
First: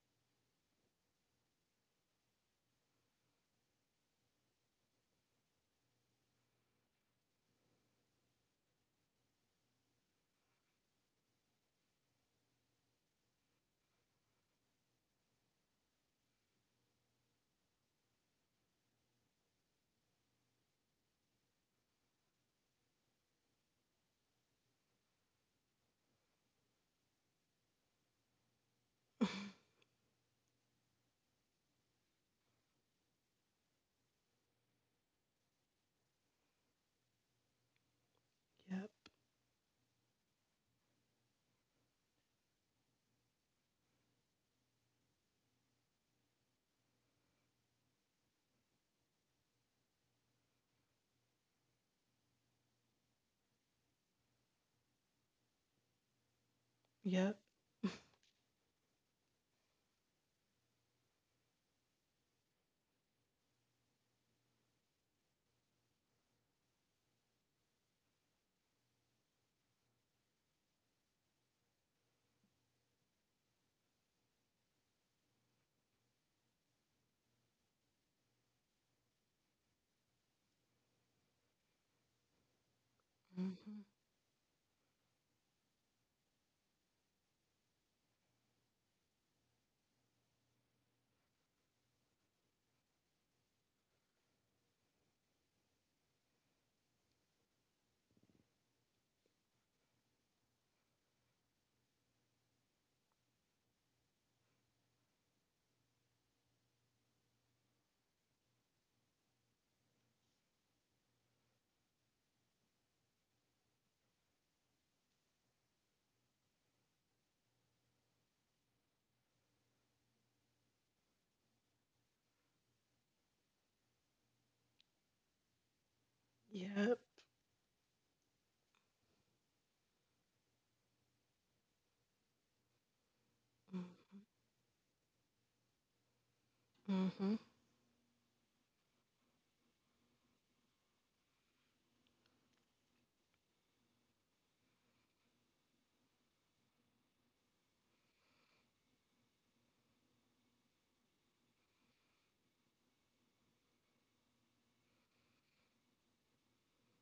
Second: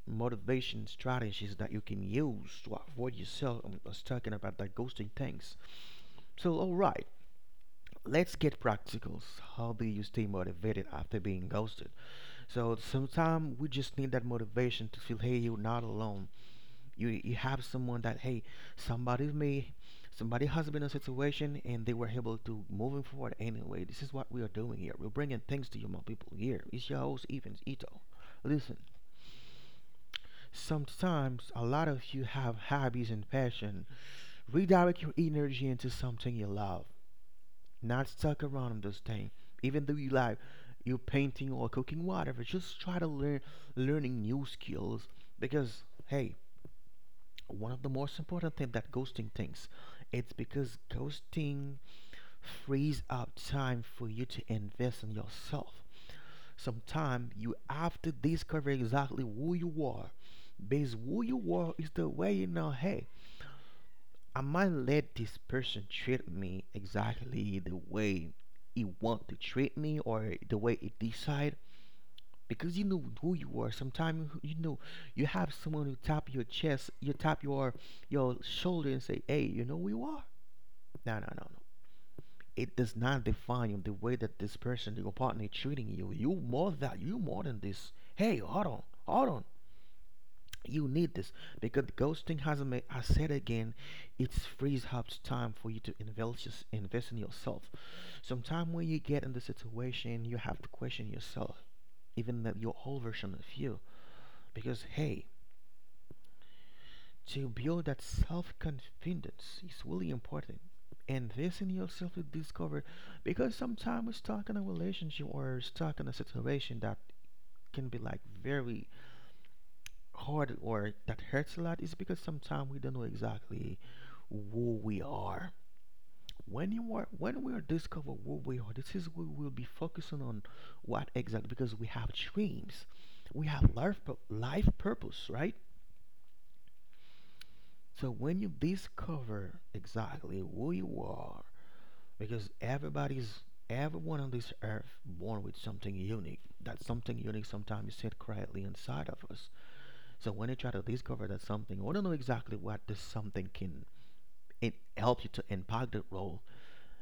motivation strategies that you can use to avoid yourself. I was talking about that ghosting things. So, all right, let's get practicals. How do you stay motivated after being ghosted? So, sometimes we just need that motivation to feel, hey, you're not alone. You you have someone that, hey, somebody's me. Somebody has been in a situation and they were able to move forward anyway. This is what we are doing here. We're bringing things to you, my people. Here, it's your host, Evans Ito. Listen,
[LAUGHS]
sometimes a lot of you have hobbies and passion. Redirect your energy into something you love, not stuck around on
Yep.
those things. Even though you like you painting or cooking, whatever, just try to learn learning new skills because hey, one of the most important thing that ghosting thinks it's because ghosting frees up time for you to invest in yourself. Sometimes
Yep.
you have to discover exactly who you are. Because who you are is the way you know, hey, I might let this person treat me exactly the way he want to treat me or the way he decide because you know who you are. Sometimes you know you have someone who tap your chest, you tap your your shoulder and say, "Hey, you know who you are." No, no, no, no. It does not define you
Hmm.
the way that this person, your partner, treating you. You more that you more than this. Hey, hold on, hold on. You need this because ghosting has a ma- has said again, it frees up time for you to invest yours- invest in yourself. Sometime when you get in the situation, you have to question yourself, even that your whole version of you, because hey, to build that self confidence is really important. Invest in yourself to discover, because sometimes we're stuck in a relationship or stuck in a situation that can be like very hard or that hurts a lot is because sometimes we don't know exactly who we are. When you
Yep.
are, when we are discover who we are, this is we will be focusing on what exactly because we have dreams, we have
Hmm.
life pur- life purpose, right?
Hmm.
So when you discover exactly who you are, because everybody's everyone on this earth born with something unique. That something unique sometimes is said quietly inside of us. So when you try to discover that something, or don't know exactly what this something can it help you to impact the role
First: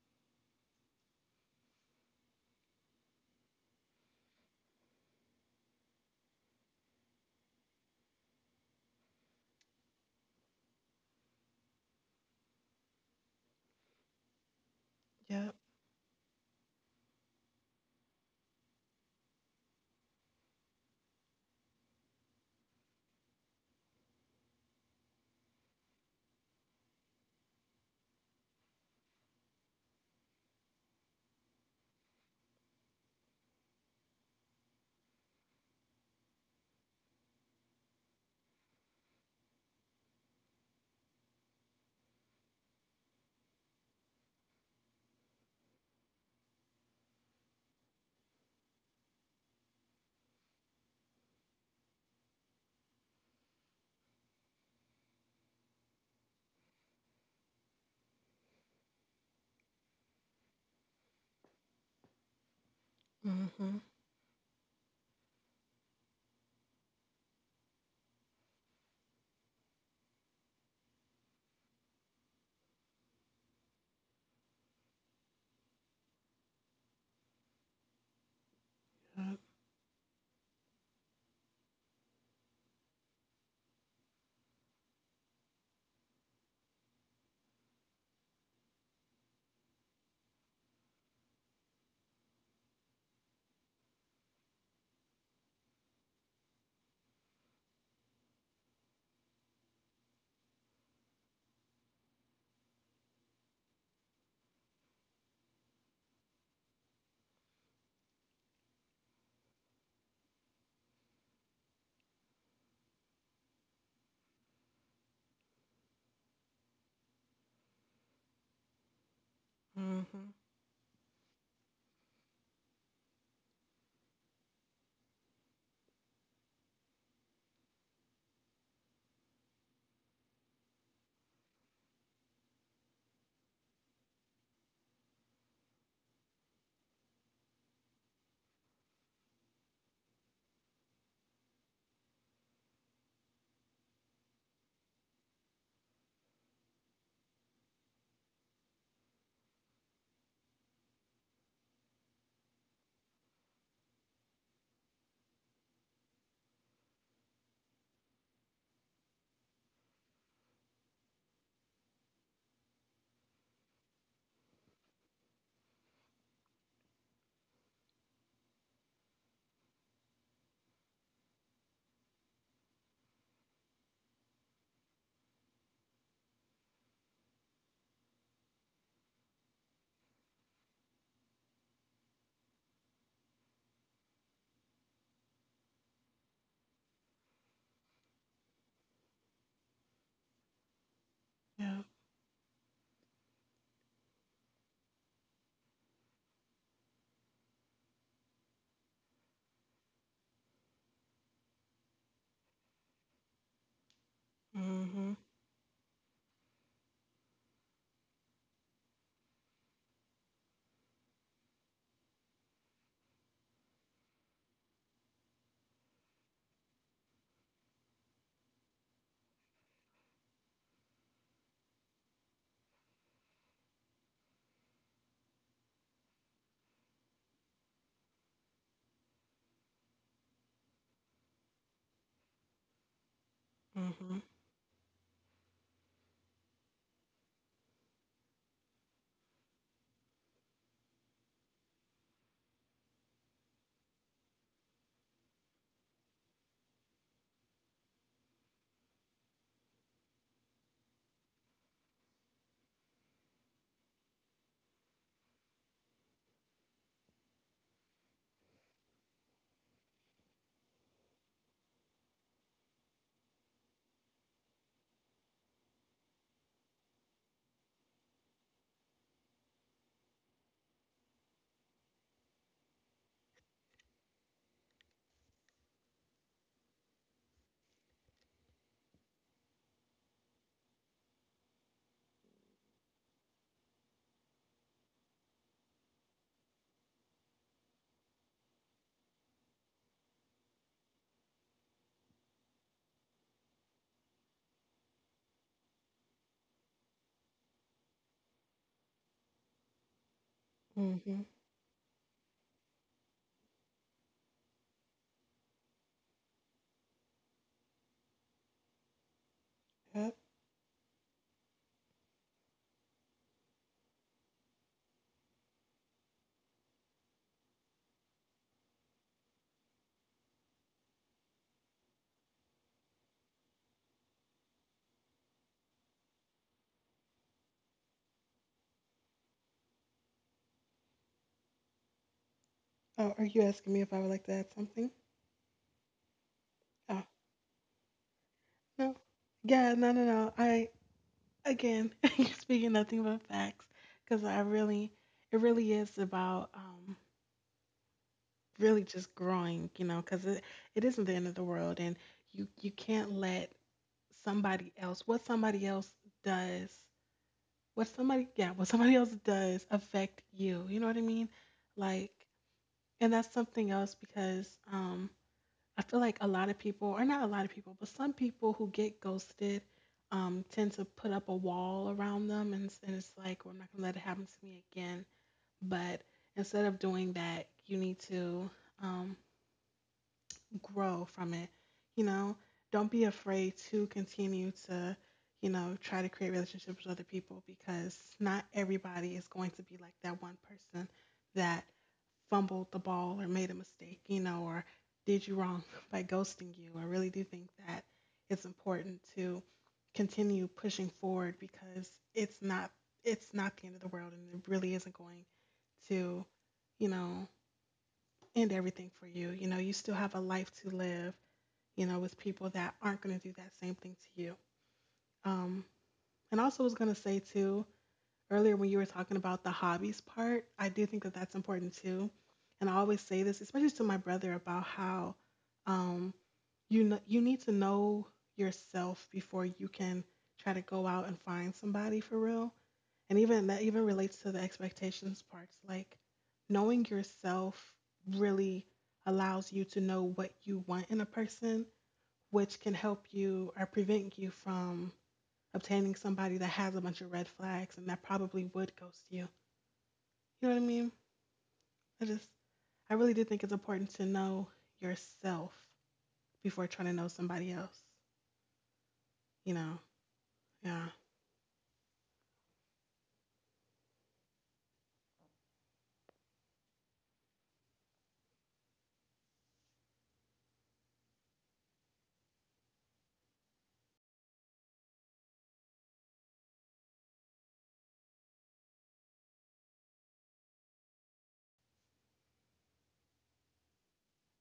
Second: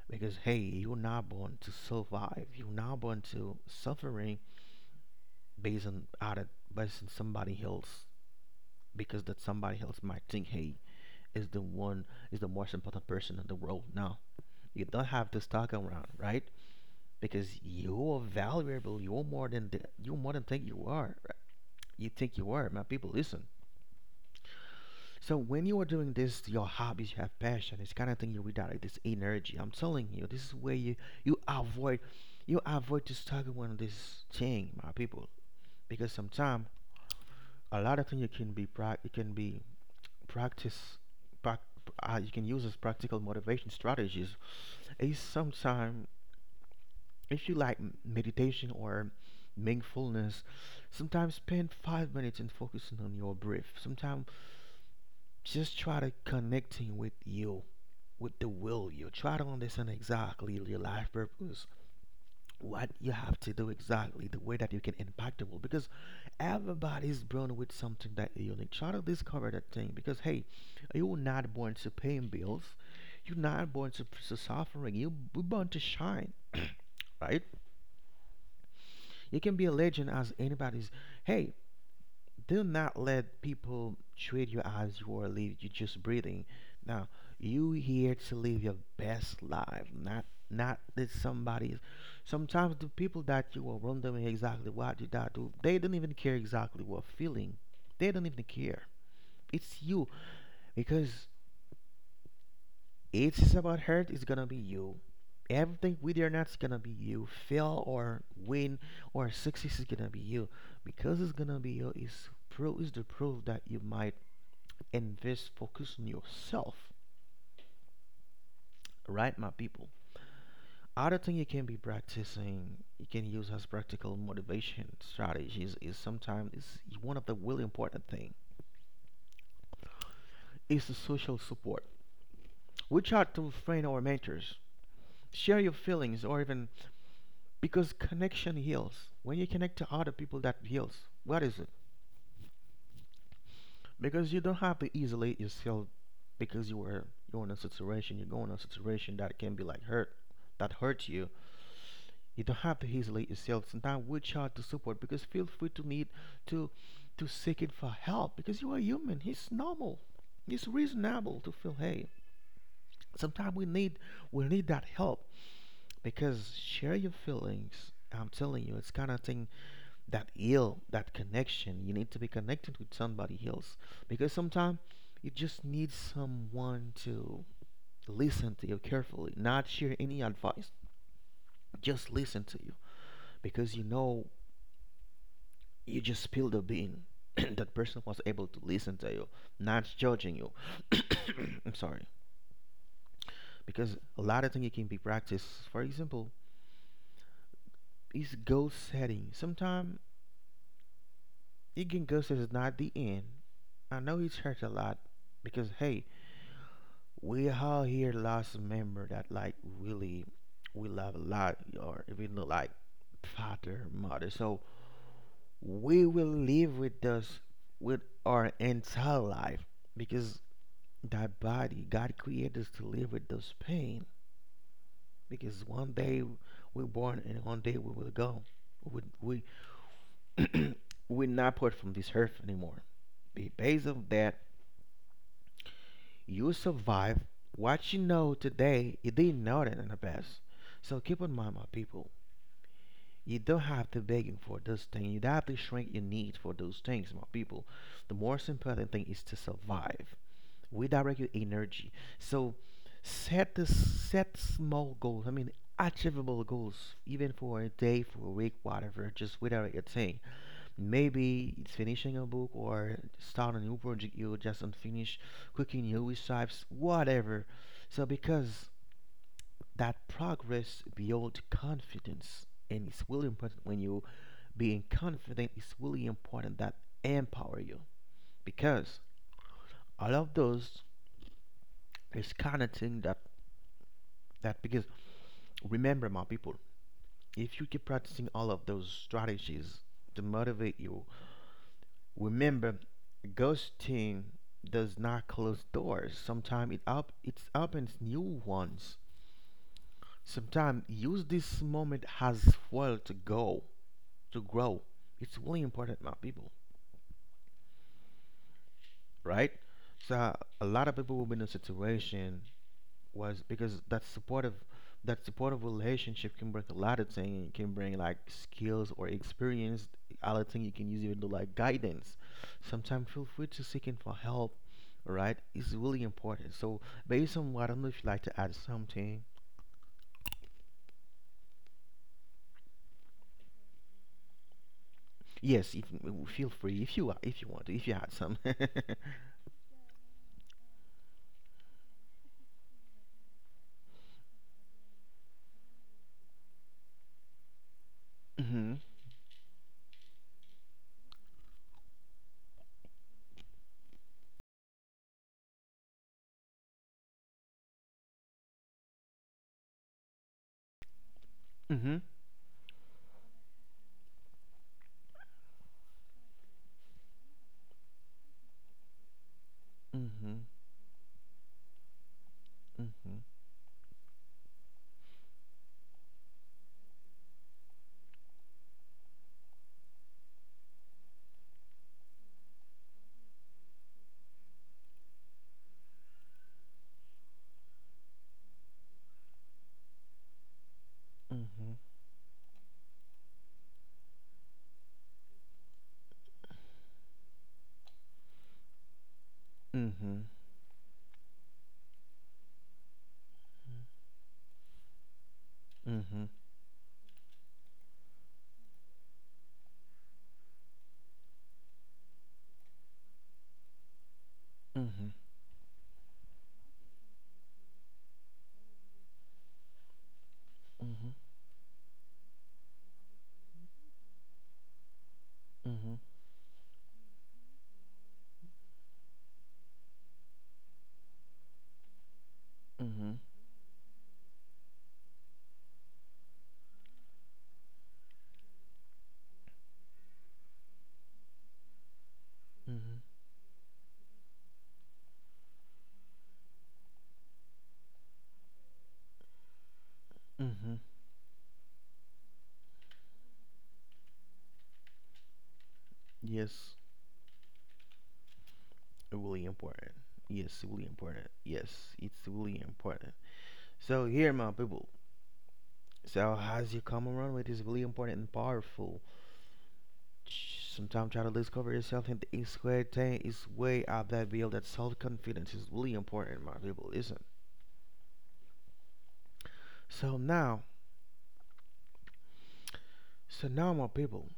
because hey you're not born to survive, you're not born to suffering based on out of based on somebody else, because that somebody else might think, hey, is the one, is the most important person in the world. No, you don't have to
Yep.
stalk around, right? Because you are valuable, you're more than the, you're more than think you are, right? You think you are, my people, listen. So when you are doing this, your hobbies, you have passion, it's kind of thing you redirect this energy. I'm telling you, this is where you you avoid, you avoid to struggle on this thing, my people. Because sometimes a lot of things you can be prac you can be practice prac- uh, you can use as practical motivation strategies is sometimes if you like m- meditation or mindfulness. Sometimes spend five minutes in focusing on your breath, sometimes just try to connecting with you, with the will. You try to understand exactly your life purpose, what you have to do
Hmm.
exactly, the way that you can impact the world. Because everybody's born with something that you need. Try to discover that thing. Because hey, you are not born to paying bills. You're not born to, to suffering. You were born to shine. Right? You
Yep.
can be a legend as anybody's. Hey, do not let people treat you as you are living. You're just breathing. Now you here to live your best life, not not that somebody's. Sometimes the people that you are around them exactly what you that do, they don't even care exactly what feeling. They don't even care. It's you because it's about hurt. It's gonna be you. Everything with your nut's is gonna be you. Fail or win or success is gonna be you because it's gonna be you. Is proof is the proof that you might invest focus on yourself, right my people?
Hmm.
Other thing you can be practicing, you can use as practical motivation strategies, is sometimes is one of the really important thing is the social support. Reach out to friends or mentors, share your feelings, or even because connection heals. When you connect to other people, that heals. What is it? Because you don't have to isolate yourself, because you were you're in a situation, you're going in a situation that can be like hurt, that hurts you. You don't have to isolate yourself. Sometimes we hard to support because feel free to need to to seek it for help because you are human. It's normal. It's reasonable to feel, hey, sometimes we need, we need that help. Because share your feelings, I'm telling you, it's kind of thing that heal, that connection. You need to be connected with somebody else, because sometimes you just need someone to listen to you carefully, not share any advice, just listen to you. Because you know, you just spilled a bean. [CLEARS THROAT] That person was able to listen to you, not judging you. [COUGHS] I'm
Yep.
sorry. Because a lot of things can be practiced. For example, it's goal setting. Sometimes it can go set is not the end. I know it's hurt a lot,
Hmm.
because hey, we all here lost a member that like really we love a lot, or even like father, mother. So we will live with this, with our entire life, because that body god created us to live with this pain. Because one day we're born and one day we will go, we, we [CLEARS THROAT] we're not part from this earth anymore. Be- based on
Hmm.
that, you survive. What you know today you didn't know that in the past. So keep in mind, my people, you don't have to begging for those things. You don't have to shrink your need for those things, my people. The most important thing is to survive. We direct your energy. So set this set small goals. I mean achievable goals, even for a day, for a week, whatever, just without a thing. Maybe it's finishing a book or start a new project you just unfinished, cooking new recipes, whatever. So because that progress builds confidence, and it's really important when you being confident. It's really important, that empower you, because all of those is kind of thing that that because remember, my people, if you keep practicing all of those strategies to motivate you, remember, ghosting does not close doors. Sometimes it up it opens new ones. Sometimes
Hmm.
use this moment as well to go to grow. It's really important, my people, right?
Yep.
So a lot of people will be in a situation was because that supportive, that supportive relationship can bring a lot of things. It can bring like skills or experience. Other thing you can use even to like guidance. Sometimes feel free to seeking for help. Right, it's really important. So based on what, I don't know if you'd like to add something.
Oh, are you asking me if I would like to add something?
Yes, if, feel free, if
Oh,
you wa- if you want to, if you had some. [LAUGHS] Mhm.
no. Yeah, no, no, no. I again, [LAUGHS] you're speaking nothing but facts because I really, it really is about, um, really just growing, you know, because it, it isn't the end of the world, and you you can't let somebody else what somebody else does what somebody yeah what somebody else does affect you. You know what I mean?
Mhm.
Like, and that's something else because, um, I feel like a lot of people, or not a lot of people, but some people who get ghosted,
Mhm.
um, tend to put up a wall around them, and, it's- and it's
Mhm.
like, well, I'm not gonna let it happen to me again. But instead of doing that, you need to, um, grow from it. You know, don't be afraid to continue to, you know, try to create relationships with other people because not everybody is going to be like that one person that
Mhm.
fumbled the ball or made a mistake, you know, or did you wrong [LAUGHS] by ghosting you. I really do think that it's important to
Mhm.
continue pushing forward because it's not it's not the end of the world and it really isn't going
Mhm.
to,
Mhm.
you know, end everything for you. You know, you still have a life to live, you know, with people that aren't going to do that same thing to you.
Mhm.
Um and also was going to say too, earlier when you were talking about the hobbies part, I do think that that's important too. And I always say this, especially to my brother, about how, um, you know, you need to know yourself before you can try to go out and find somebody for real.
Mhm. Mhm.
And even that even relates to the expectations parts. Like knowing yourself really allows you to know what you want in a person, which can
Mhm.
help you or prevent you from obtaining somebody that has a bunch of red flags and that probably would ghost you, you know what I
Mhm.
mean? I just, I really do think it's important to know yourself before
Yes,
trying to know somebody else.
really
You know?
important. Yes, really
Yeah.
important. Yes, it's really important. So here, my people. So as you come around with this really important and powerful, sometimes try to discover yourself in the square thing is way up, that build that self-confidence is really important, my people. Listen. So now, so now, my people,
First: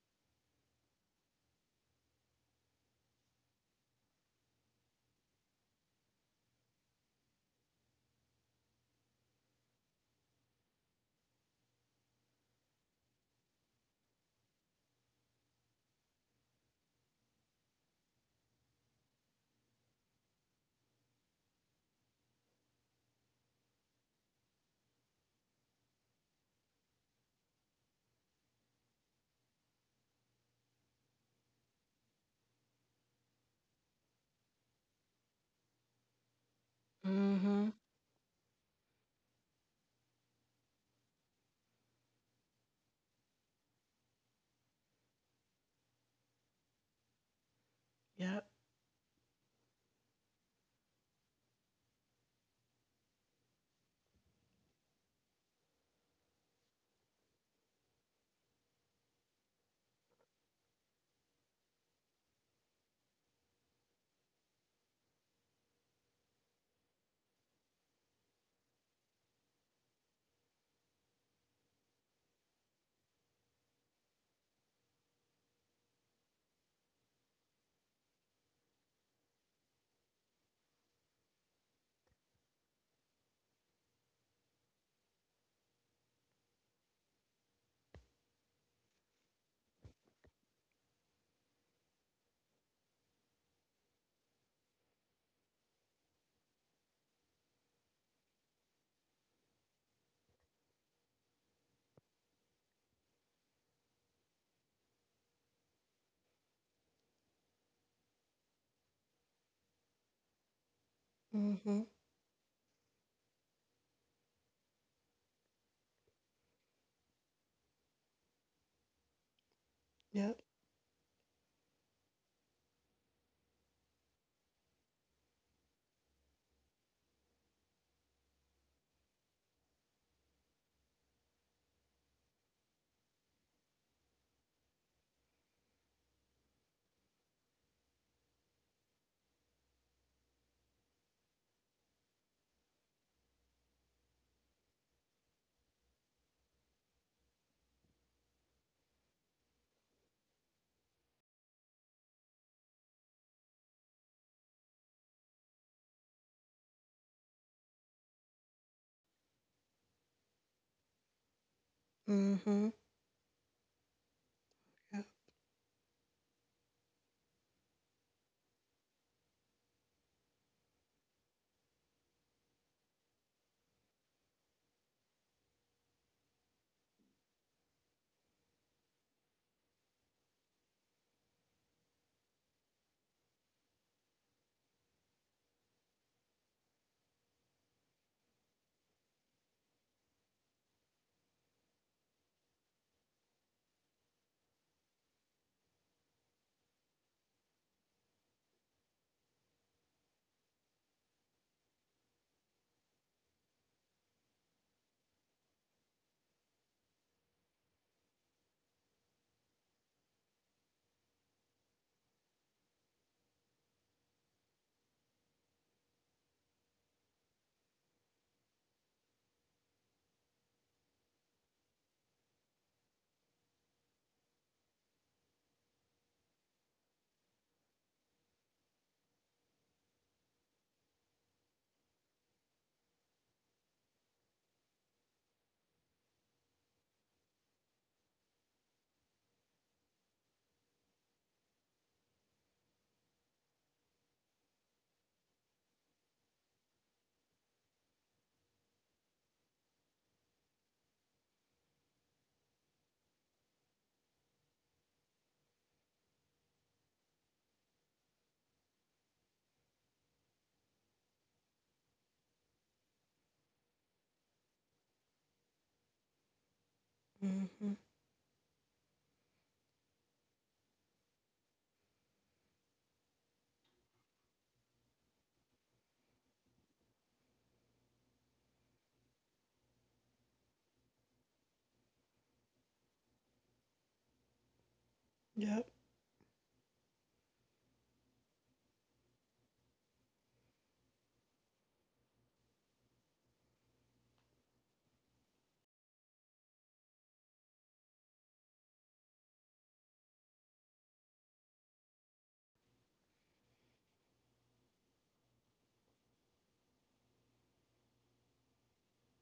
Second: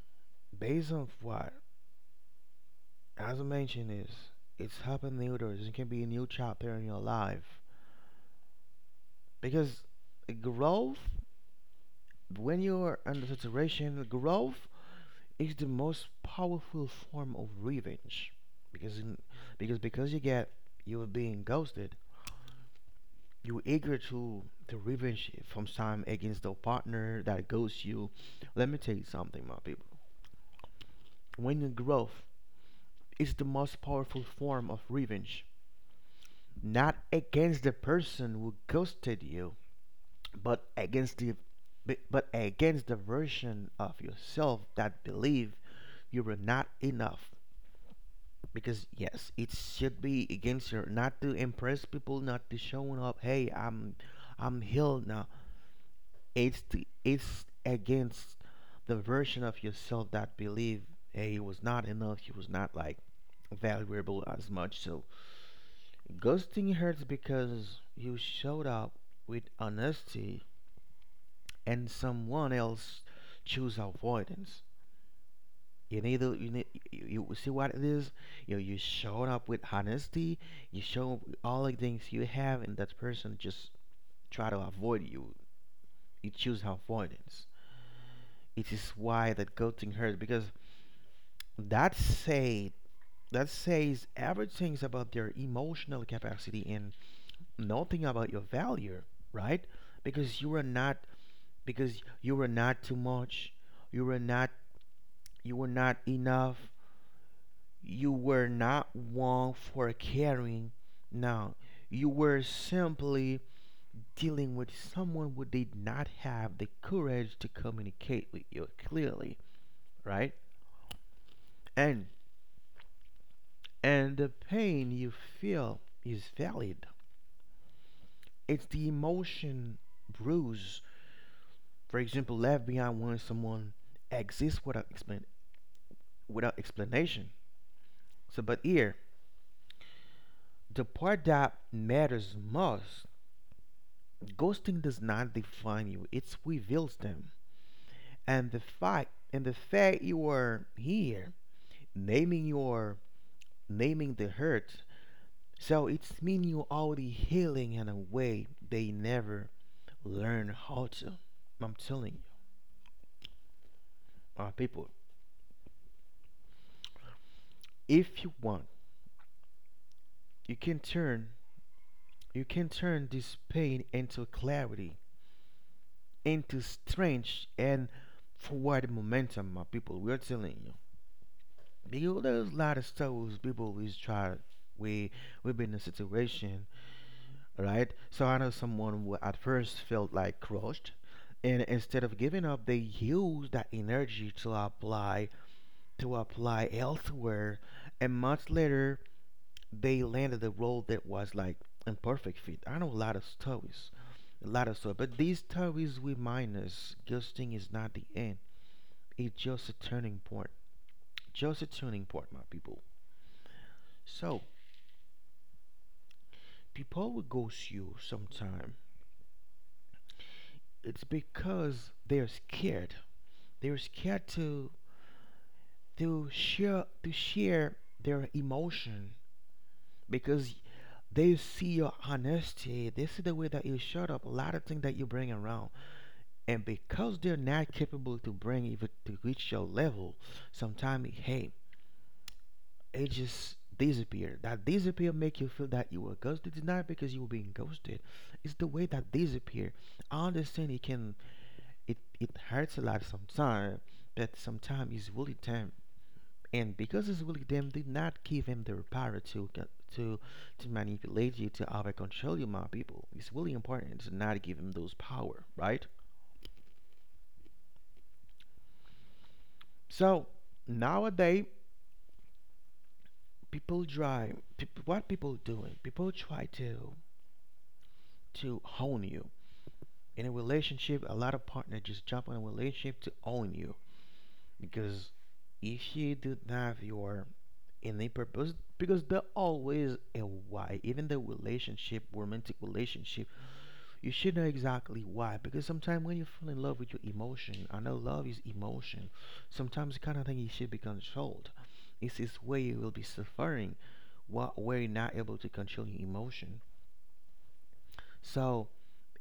based on what as I mentioned is, it's happened new doors. It can be a new chapter in your life, because growth, when you are under saturation, growth is the most powerful form of revenge. Because in, because because you get, you were being ghosted, you're eager to to revenge from time against the partner that ghosts you. Let me tell you something, my people, when you grow, is the most powerful form of revenge, not against
Mhm.
the person who ghosted you, but against the but but against the version of yourself that believe you were not enough.
Yep.
Because yes, it should be against your not to impress people, not to showing up, hey, i'm I'm healed now. It's the, it's against the version of yourself that believe, hey, he was not enough, he was not like valuable as much. So ghosting hurts because you showed up with honesty and someone else choose avoidance. You need to, you need, you, you see what it is. You know, you showed up with honesty. You show all the things you have, and that person just try to avoid you. You choose avoidance. It is why that goating hurts, because that say, that says everything's about their emotional capacity and nothing about your value, right? Because you were not because you were not too much. You were not you were not enough. You were not one for caring. No,
Mhm.
you were simply dealing with someone who did not have the courage to communicate with you clearly, right?
Yep.
And and the pain you feel is valid. It's the emotion bruise, for example, left behind when someone exists without explain without explanation. So, but here, the part that matters most, ghosting does not define you; it reveals them. And the fact and the fact you are here, naming your naming the hurt, so it's mean you already healing in a way they never learn how to. I'm telling you,
Mhm.
uh, people,
Yep.
if you want, you can turn you can turn this pain into clarity, into strength and forward momentum, my people, we're telling you. Because there's a lot of stories. People we try we We've been in a situation, right? So I know someone who at first felt like crushed, and instead of giving up, they used that energy to apply to apply elsewhere, and months later they landed the role that was like imperfect fit. I know a lot of stories, a lot of stories, but these stories remind us ghosting is not the end; it's just a turning point, just a turning point, my people. So people will ghost you sometime. It's because they're scared. They're scared to to share to share their emotion, because they see your honesty. They see the way that you shut up, a lot of things that you bring around, and because they're not capable to bring even to reach your level, sometimes hey, it just disappear. That disappear make you feel that you were ghosted. It's not because you were being ghosted. It's the way that disappear. I understand it can, it it hurts a lot sometimes, but sometimes it's really time. And because it's will, them did not give him the power to co- to to manipulate you, to over control you, my people. It's really important to not give him those power, right?
Mhm.
So nowadays, people try. People, what people doing? People try to to own you in a relationship. A lot of partners just jump on a relationship to own you, because
Yep.
if you do not have your any purpose, because there always a why. Even the relationship, romantic relationship, you should know exactly why, because sometimes when you fall in love with your emotion, I know love is emotion, sometimes the kind of thing you should be controlled. This is where you will be suffering. What, where you're not able to control your emotion. So,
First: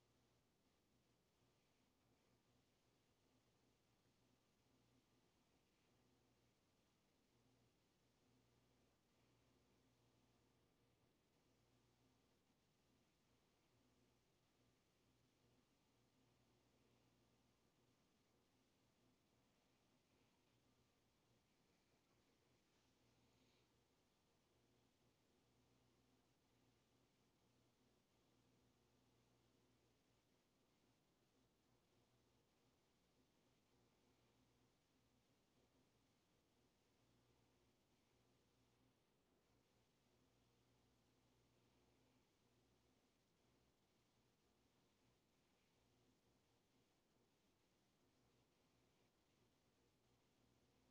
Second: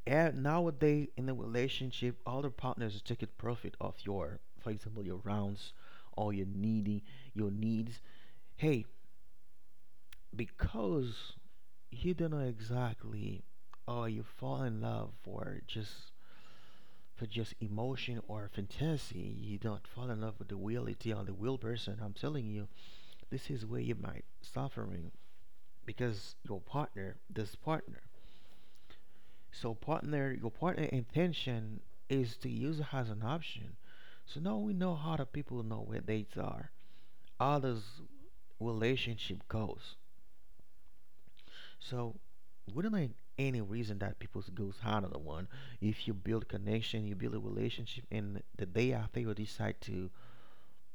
eh, nowadays in the relationship, other partners take taking profit of your, for example, your rounds, or your needy your needs, hey, because you don't know exactly, or you fall in love for just, for just emotion or fantasy. You don't fall in love with the reality or the real person. I'm telling you, this is where you might suffering, because your partner, this partner. So partner, your partner intention is to use it as an option. So now we know how the people know where dates are, others relationship goes. So would not like any reason that people goes out of the one. If you build connection, you build a relationship, and the day after you decide to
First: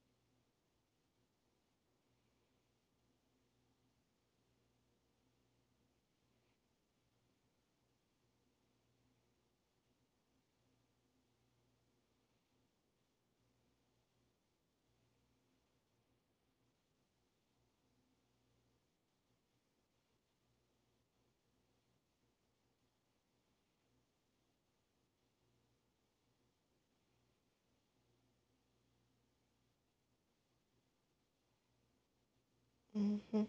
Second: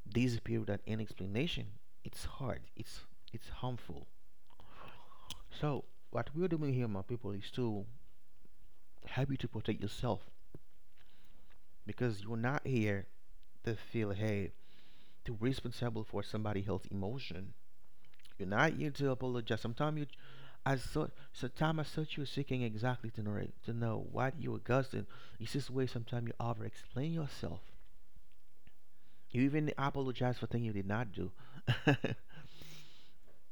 disappear without any explanation, it's hard. It's it's harmful. So what we're doing here, my people, is to help you to protect yourself because you're not here to feel hey to be responsible for somebody else's emotion. You're not here to apologize. Sometimes you, as so, sometimes as such, you're seeking exactly to know to know what you are gusting. It's this way. Sometimes you over explain yourself. You even apologize for things you did not do. [LAUGHS]
Mhm.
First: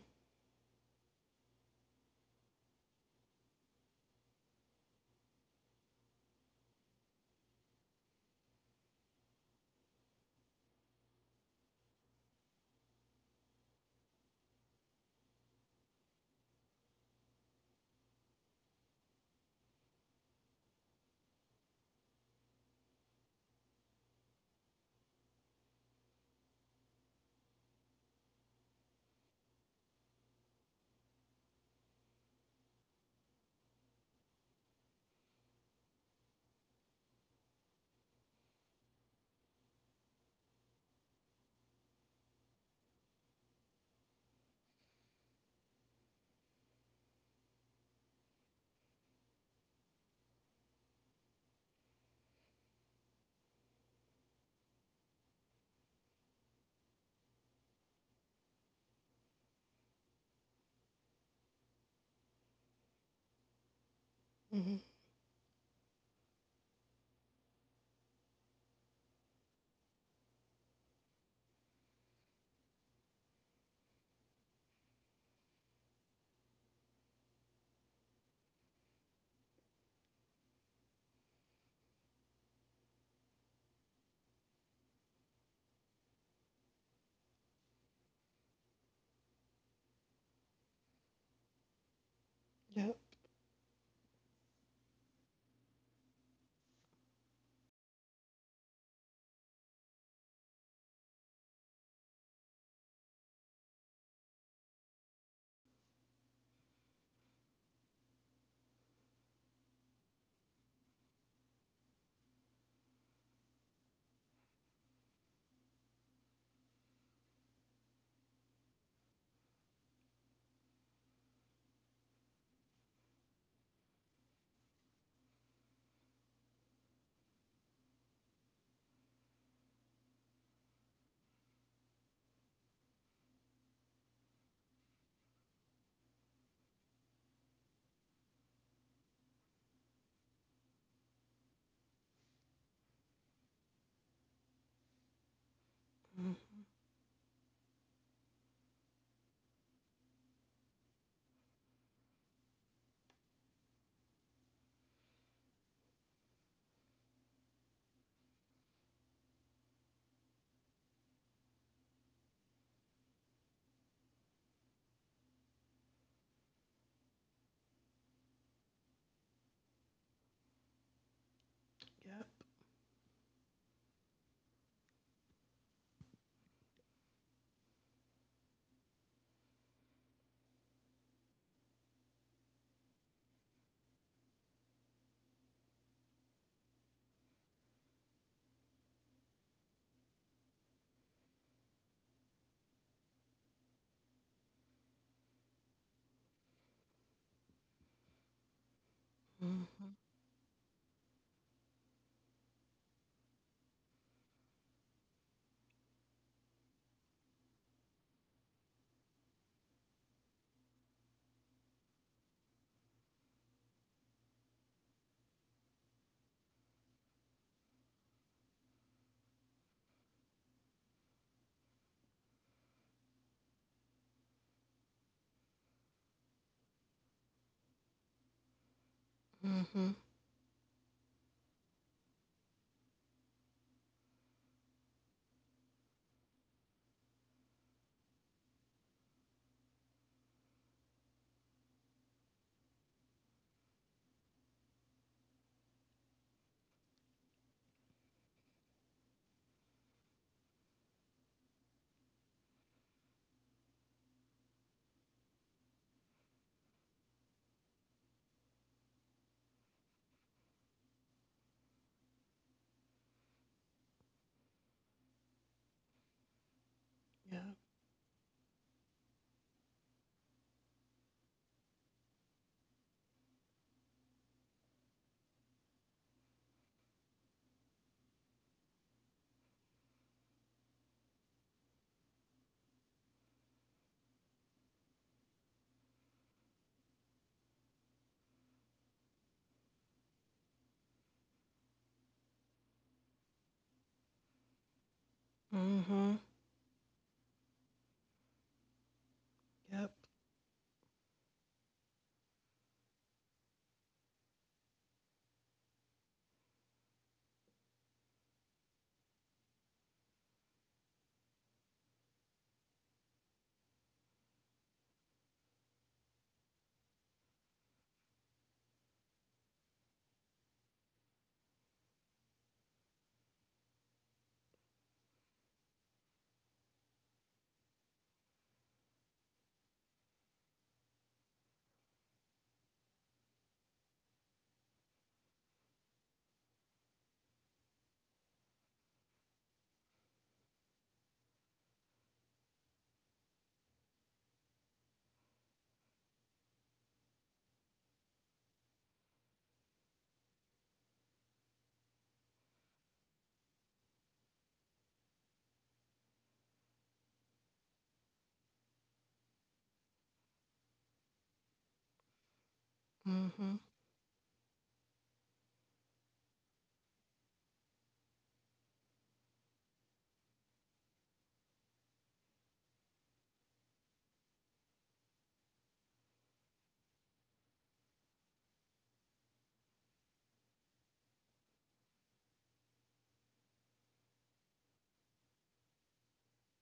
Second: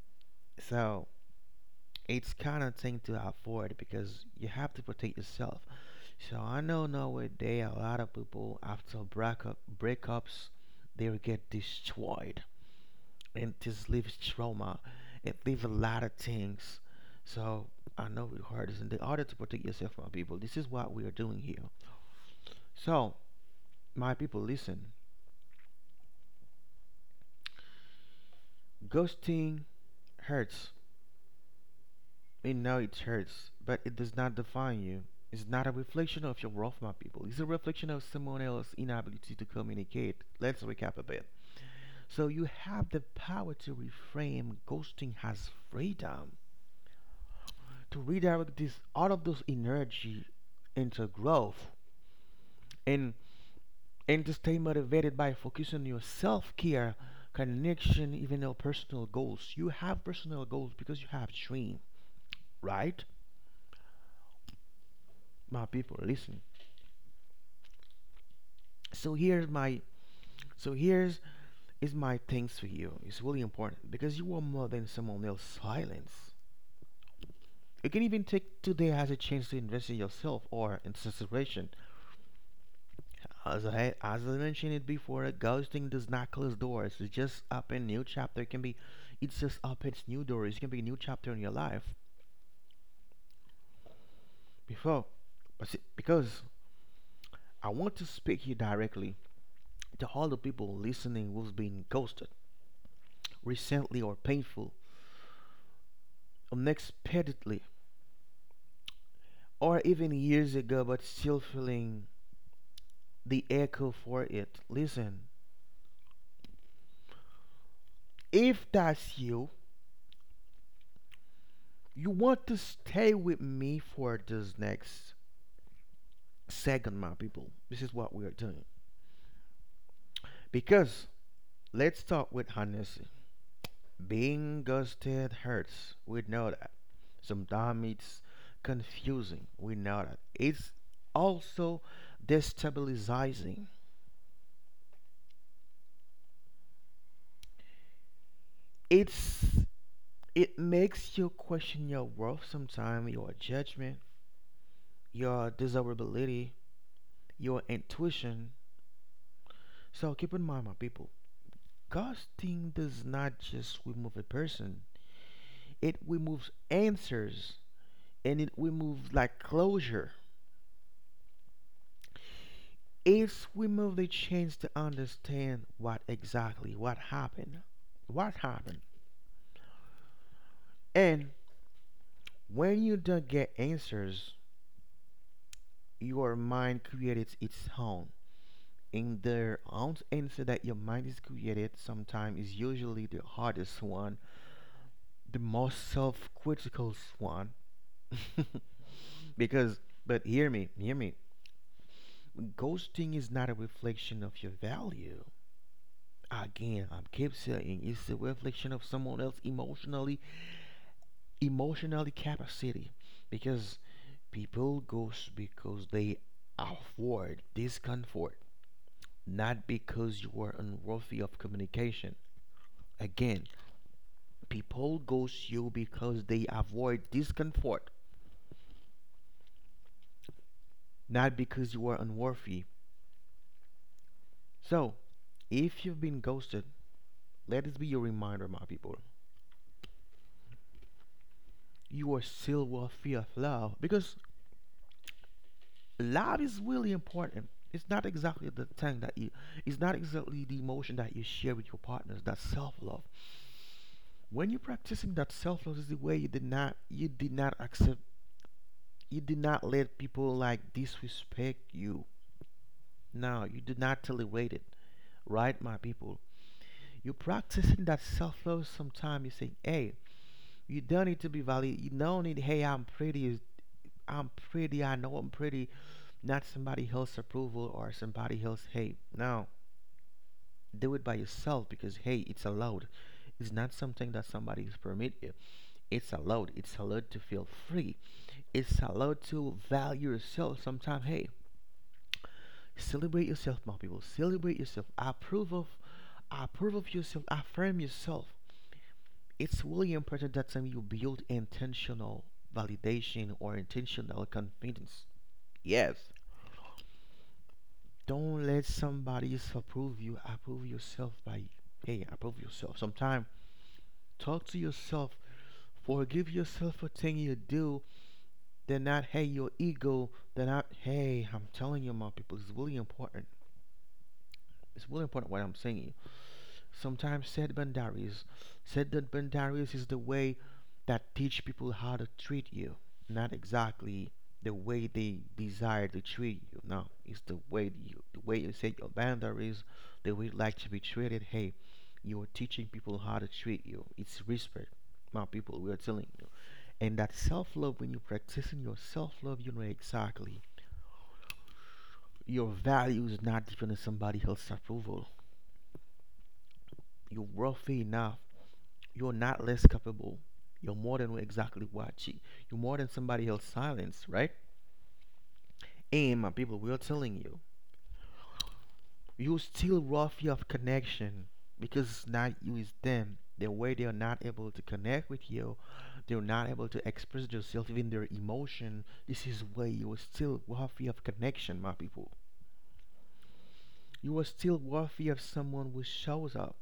So it's kind of thing to avoid because you have to protect yourself. So I know nowadays a lot of people after breakup breakups they will get destroyed and this leaves trauma. It leaves a lot of things. So I know it hurts and in order to protect yourself from people. This is what we are doing here. So my people listen. Ghosting hurts. I know it hurts, but it does not define you. It's not a reflection of your worth, my people. It's a reflection of someone else's inability to communicate. Let's recap a bit. So you have the power to reframe ghosting as freedom, to redirect this all of those energy into growth, and and to stay motivated by focusing on your self-care, connection, even your personal goals. You have personal goals because you have dream, right?
Mhm.
My people, listen. So here's my So here's is my thanks for you. It's really important because you are more than someone else's silence. You can even take today as a chance to invest in yourself or in situation. As I as I mentioned it before, ghosting does not close doors. It's just open new chapter. It can be, it's just opens new doors. It can be a new chapter in your life.
Yep.
Before, but see, because I want to speak here directly to all the people listening who's been ghosted recently or painful, unexpectedly or even years ago, but still feeling the echo for it. Listen, if that's you, you want to stay with me for this next second, my people. This is what we are doing. Because let's start with honesty. Being ghosted hurts. We know that. Sometimes it's confusing. We know that. It's also destabilizing.
Mhm.
It's it makes you question your worth sometimes, your judgment, your desirability, your intuition. So keep in mind, my people, casting does not just remove a person, it removes answers and it removes like closure.
Yep.
It's remove the chance to understand what exactly what happened. What happened? And when you don't get answers, your mind creates its own. And the own answer that your mind is created sometimes is usually the hardest one, the most self-critical one. [LAUGHS] Because
Mhm.
but hear me hear me ghosting is not a reflection of your value. Again, I keep saying it's a reflection of someone else emotionally, emotionally capacity. Because people ghost because they afford discomfort, not because you are unworthy of communication. Again, people ghost you because they avoid discomfort,
Mhm.
not because you are unworthy. So if you've been ghosted, let this be your reminder, my people. You are still worthy of love because love is really important. It's not exactly the thing that you, it's not exactly the emotion that you share with your partners. That self-love. When you're practicing that self-love, is the way you did not, you did not accept, you did not let people like disrespect you. Now you did not tolerate it, right, my people? You're
Yep.
practicing that self-love. Sometimes you say, "Hey, you don't need to be valued. You don't need, hey, I'm pretty. I'm pretty. I know I'm pretty. Not somebody else's approval or somebody else hate. No, do it by yourself because hey, it's allowed. It's not something that somebody's permit you. It's allowed. It's allowed to feel free. It's allowed to value yourself. Sometimes, hey, celebrate yourself, my people. Celebrate yourself. Approve of.
Mhm.
Approve of yourself. Affirm yourself. It's
Yep.
really important that time you build intentional validation or intentional confidence. Yes, don't let somebody else approve you. Approve yourself by, hey, approve yourself. Sometimes talk to yourself. Forgive yourself for things you do. Then not, hey, your ego. Then not, hey, I'm telling you, my people, it's really important. It's really important what I'm saying. Sometimes said boundaries. Said that boundaries is the way that teach people how to treat you, not exactly the way they desire to treat you. No, it's the way you, the way you set your boundaries, the way you like to be treated. Hey, you are teaching people how to treat you. It's respect. My people, we are telling you. And that self-love, when you're practicing your self-love, you know exactly your value is not dependent on somebody else's approval. You're worthy enough. You're not less capable. You're more than exactly what you. You're more than somebody else's
Mhm.
silence, right? And my people, we are telling you, you still roughy of connection because it's not you, it's them. The way they are not able to connect with you, they're not able to express themselves, even their emotion. This is why you are still worthy of connection, my people. You are still worthy of someone who shows up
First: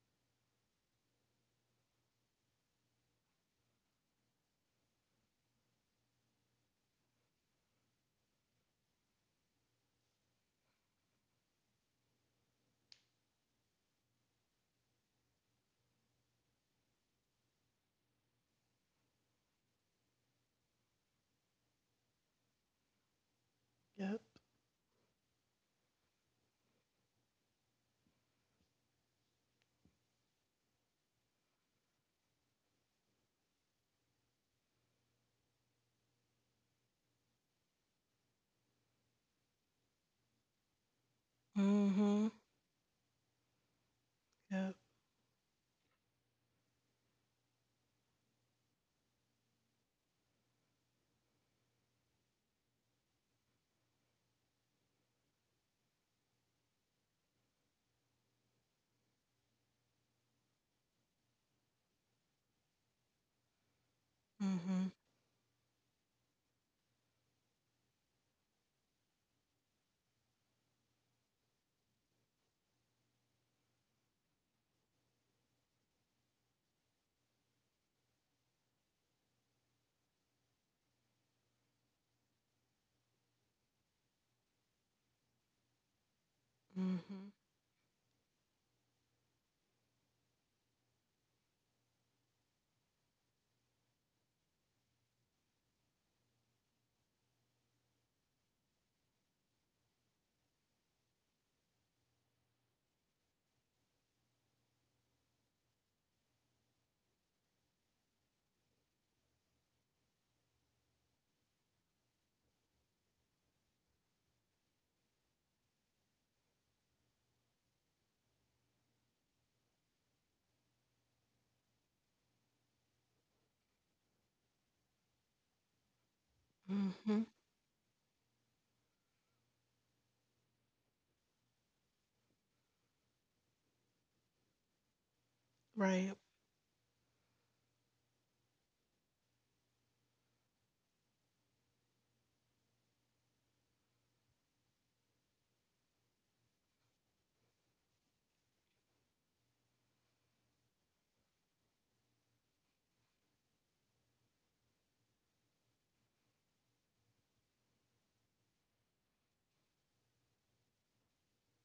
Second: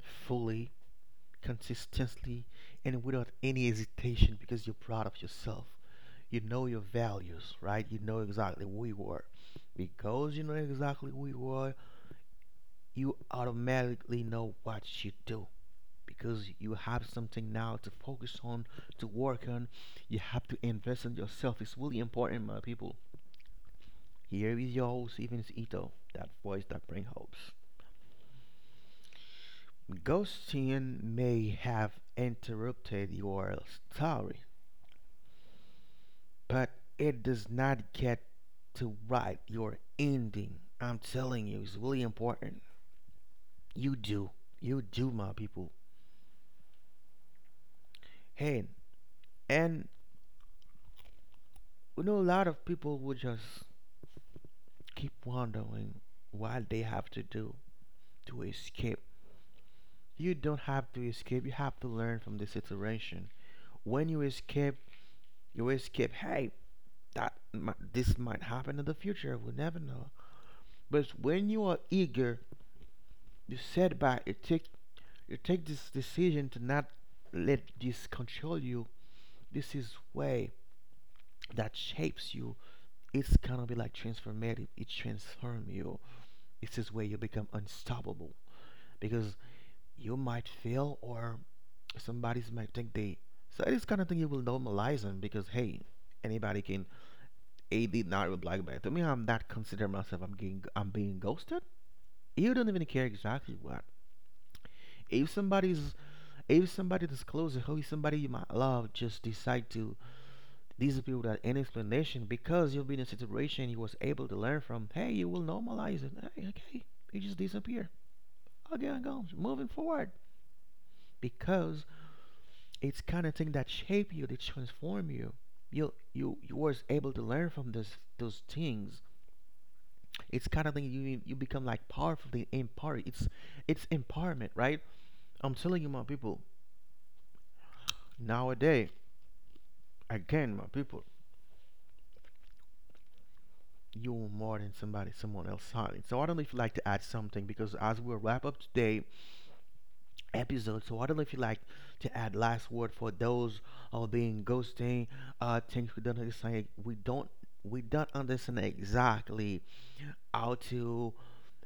fully, consistently, and without any hesitation because you're proud of yourself. You know your values, right? You know exactly who you are. Because you know exactly who you are, you automatically know what you do. Because you have something now to focus on, to work on. You have to invest in yourself. It's really important, my people.
Yep.
Here is your host, Evans Ito, that voice that brings hopes. Ghosting may have interrupted your story, but it does not get to write your ending. I'm telling you, it's really
Mhm.
important. You do.
Yep.
You do, my people. Hey, and we know a lot of people will just keep wondering what they have to do to escape. You don't have to escape, you have to learn from the situation. When you escape,
Mhm.
you escape. Hey, that mi- this might happen in the future, we'll never know. But when you are eager, you set back, you take you take this decision to not let this control you, this is way that shapes you. It's gonna be like transformative, it transform you. It's this way you
Mhm.
become unstoppable. Because you might fail or somebody's might think they. So this kind of thing you will normalize them because hey, anybody can, a did not reply back to me, I'm not consider myself, i'm getting I'm being ghosted. You don't even care exactly what. If somebody's, if somebody discloses who is somebody you might love just decide to these people that any explanation because you've been in a situation you was able to learn from. Hey, you will normalize it. Hey, okay, it just disappear. Okay, I'm going moving forward because it's kind of thing that shape you, that transform you. You you you was able to
Mhm.
learn from those those things. It's kind of thing you you become like powerful. Empowered. It's it's empowerment, right? I'm telling you, my
Right.
people. Nowadays, again, my people, you're more than somebody someone else hiding. So I don't know if you'd like to add something because as we wrap up today episode. So I don't know if you'd like to add last word for those who are being ghosting. Uh things we don't understand, we don't we don't understand exactly how to,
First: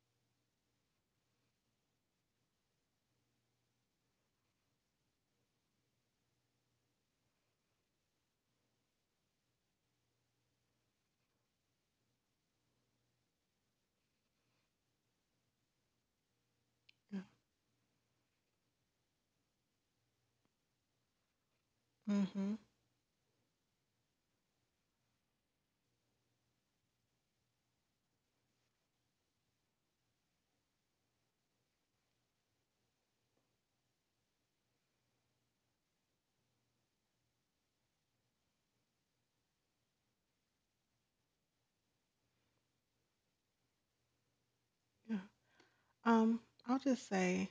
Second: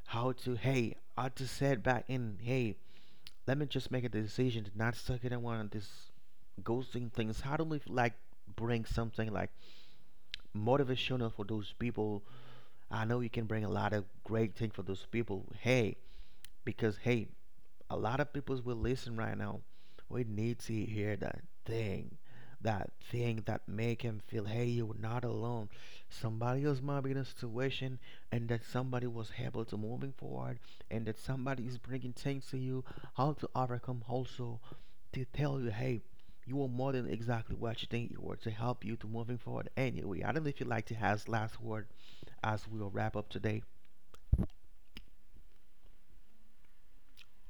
how to, hey, how to set back in, hey, let me just make a decision to not suck it in one of these ghosting things. How do we like bring something like motivational for those people? I know you can bring a lot of great things for those people. Hey, because
Yeah.
hey, a lot of people will listen right now. We need to hear that thing,
Mhm.
that thing that make him feel, hey, you're not alone. Somebody else might be in a situation, and that somebody was able to moving forward, and that somebody is bringing things to you, how to overcome also, to tell you, hey, you are more than exactly what you think you were to help you to moving forward. Anyway, I don't know if you like to have last word as we'll wrap up today.
Yeah. Um, I'll just say,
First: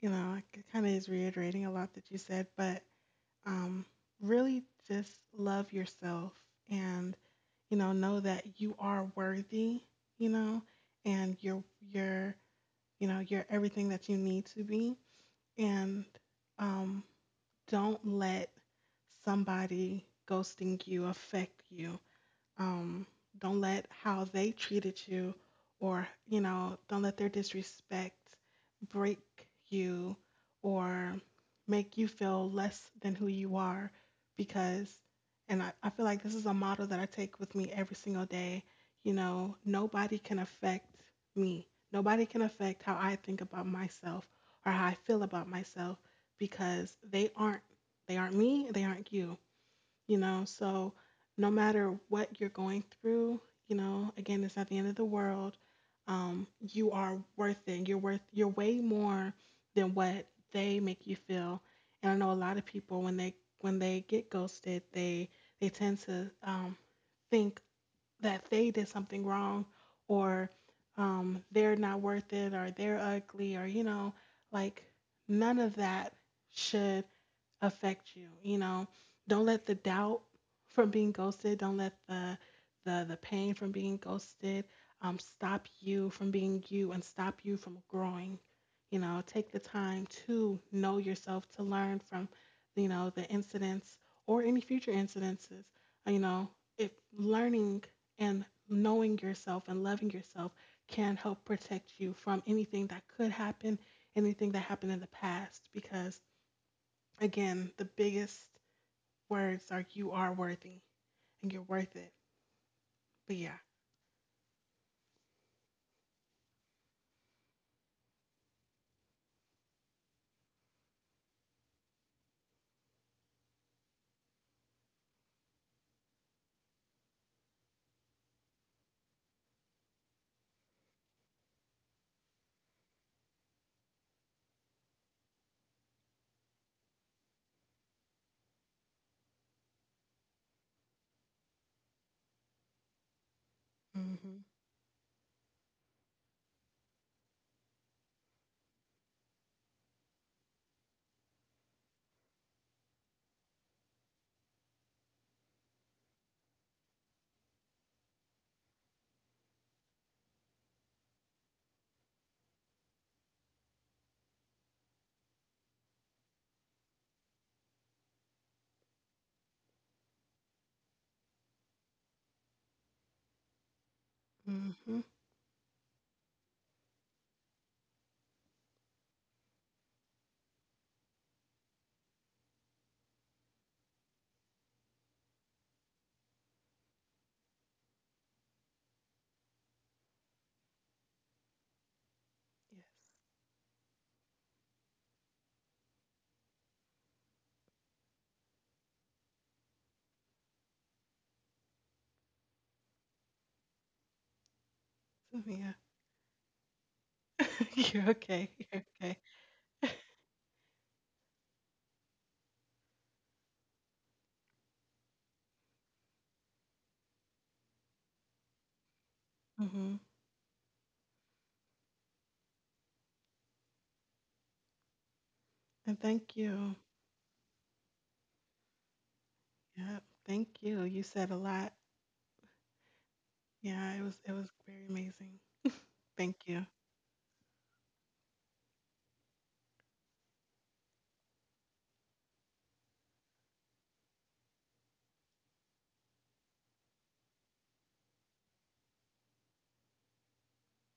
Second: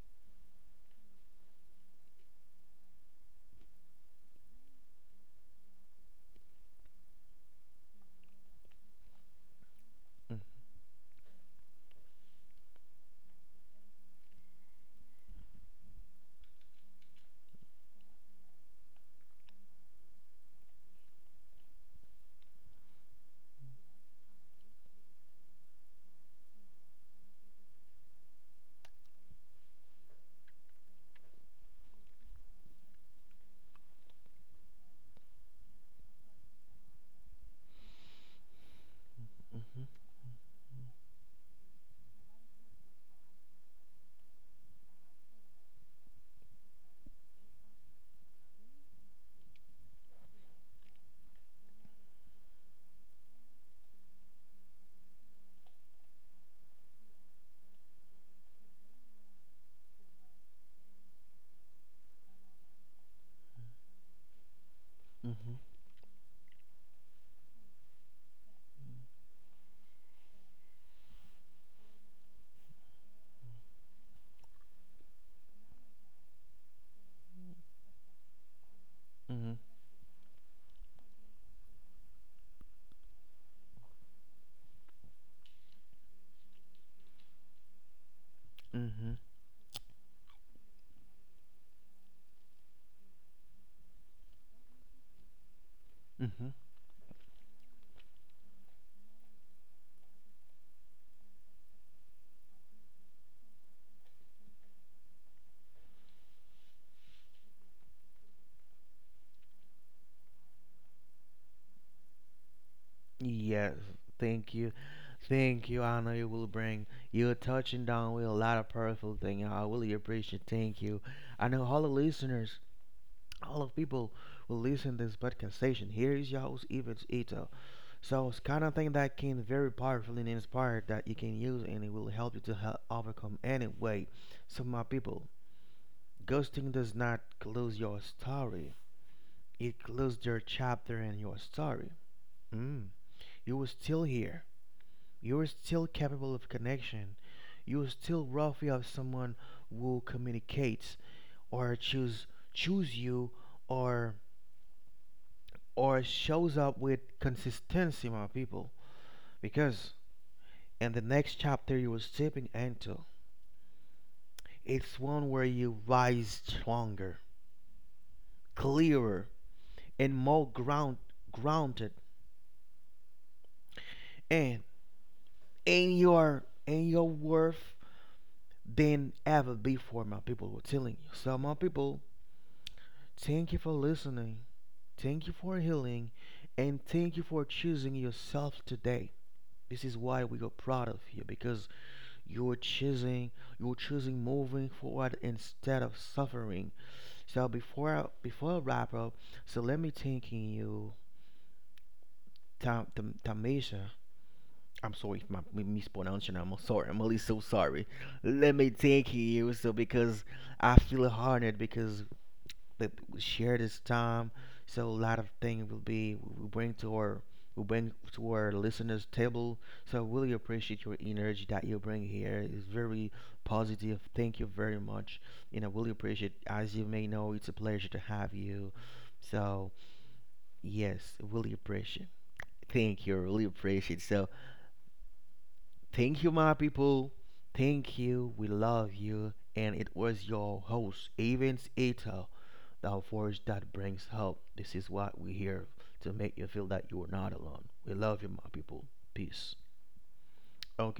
you know, it kind of is reiterating a lot that you said, but, um, really just love yourself and you know know that you are worthy, you
Mhm,
know, and you're you're you know you're everything that you need to be, and, um, don't let somebody ghosting you affect you, um, don't let how they treated you or, you know, don't let their disrespect break you or make you feel less than who you are because, and I, I feel like this is a motto that I take with me every single day. You know, nobody can affect me. Nobody can affect how I think about myself or how I feel about myself because they aren't they aren't me, they aren't you, you know. So, no matter what you're going through, you know, again, it's not the end of the world. Um, you are worth it. You're worth. You're way more than what they make you feel. And I know a lot of people when they when they get ghosted, they
mhm,
they tend to, um, think that they did something wrong, or, um, they're not worth it, or they're ugly, or you know, like none of that should affect you. You know, don't
mhm,
let the doubt from being ghosted, don't let the the the pain from being ghosted, um, stop you from being you and stop you from growing. You
mhm,
know, take the time to know yourself to learn from you know the incidents or any future incidences. You
mhm.
know, if learning and knowing yourself and loving yourself can help protect you from anything that could happen anything that happened in the past because again, the biggest words are you are worthy and you're worth it. But yeah.
Yes, thank you, thank you. I know you will bring. You're touching down with a lot of powerful thing. I really appreciate. Thank you. I know all the listeners, all of people will listen this podcast station. Here is your host, Evans Ito. So it's kind of thing that can very powerful and inspired that you can use, and it will help you to help overcome any way. So my people, ghosting does not close your story. It closed their chapter in your story. Mm. You were still here.
Mhm.
You were still capable of connection. You were still roughly of someone who communicates or choose choose you or or shows up with consistency, my people. Because in the next chapter you were stepping into, it's one where you rise stronger, clearer, and more ground grounded, and
Mhm.
in your in your worth than ever before, my people were telling you. So, my people, thank you for listening, thank you for healing, and thank you for choosing yourself today. This is why we are proud of you because you're
Yes.
choosing, you're choosing moving forward instead of suffering. So before I, before I wrap up, so let me thanking you, Tam, Tam, Tamisha. I'm sorry if my
So, yeah,
mispronouncing. I'm sorry. I'm really so
[LAUGHS]
sorry.
you're
Let
okay.
me
You're
thank
okay.
you. So
[LAUGHS]
because I feel honored because that we share this time. So a lot of things will be we bring to our we bring to our listeners' table.
Mhm.
So I really appreciate your energy that you bring here. It's very positive. Thank you very much. And I really
And
appreciate.
thank
As
you.
you may know, it's a pleasure to have you. So
Yeah. Thank you. You
yes, I
said a
really
lot.
appreciate. Thank you. I really
Yeah,
appreciate.
it was
So
it was very amazing.
thank you,
Thank
my
you.
people. Thank you. We love you. And it was your host, Evans Ito. Thou forge that brings help. This is what we here to make you feel that you are not alone. We love you, my people. Peace. Okay.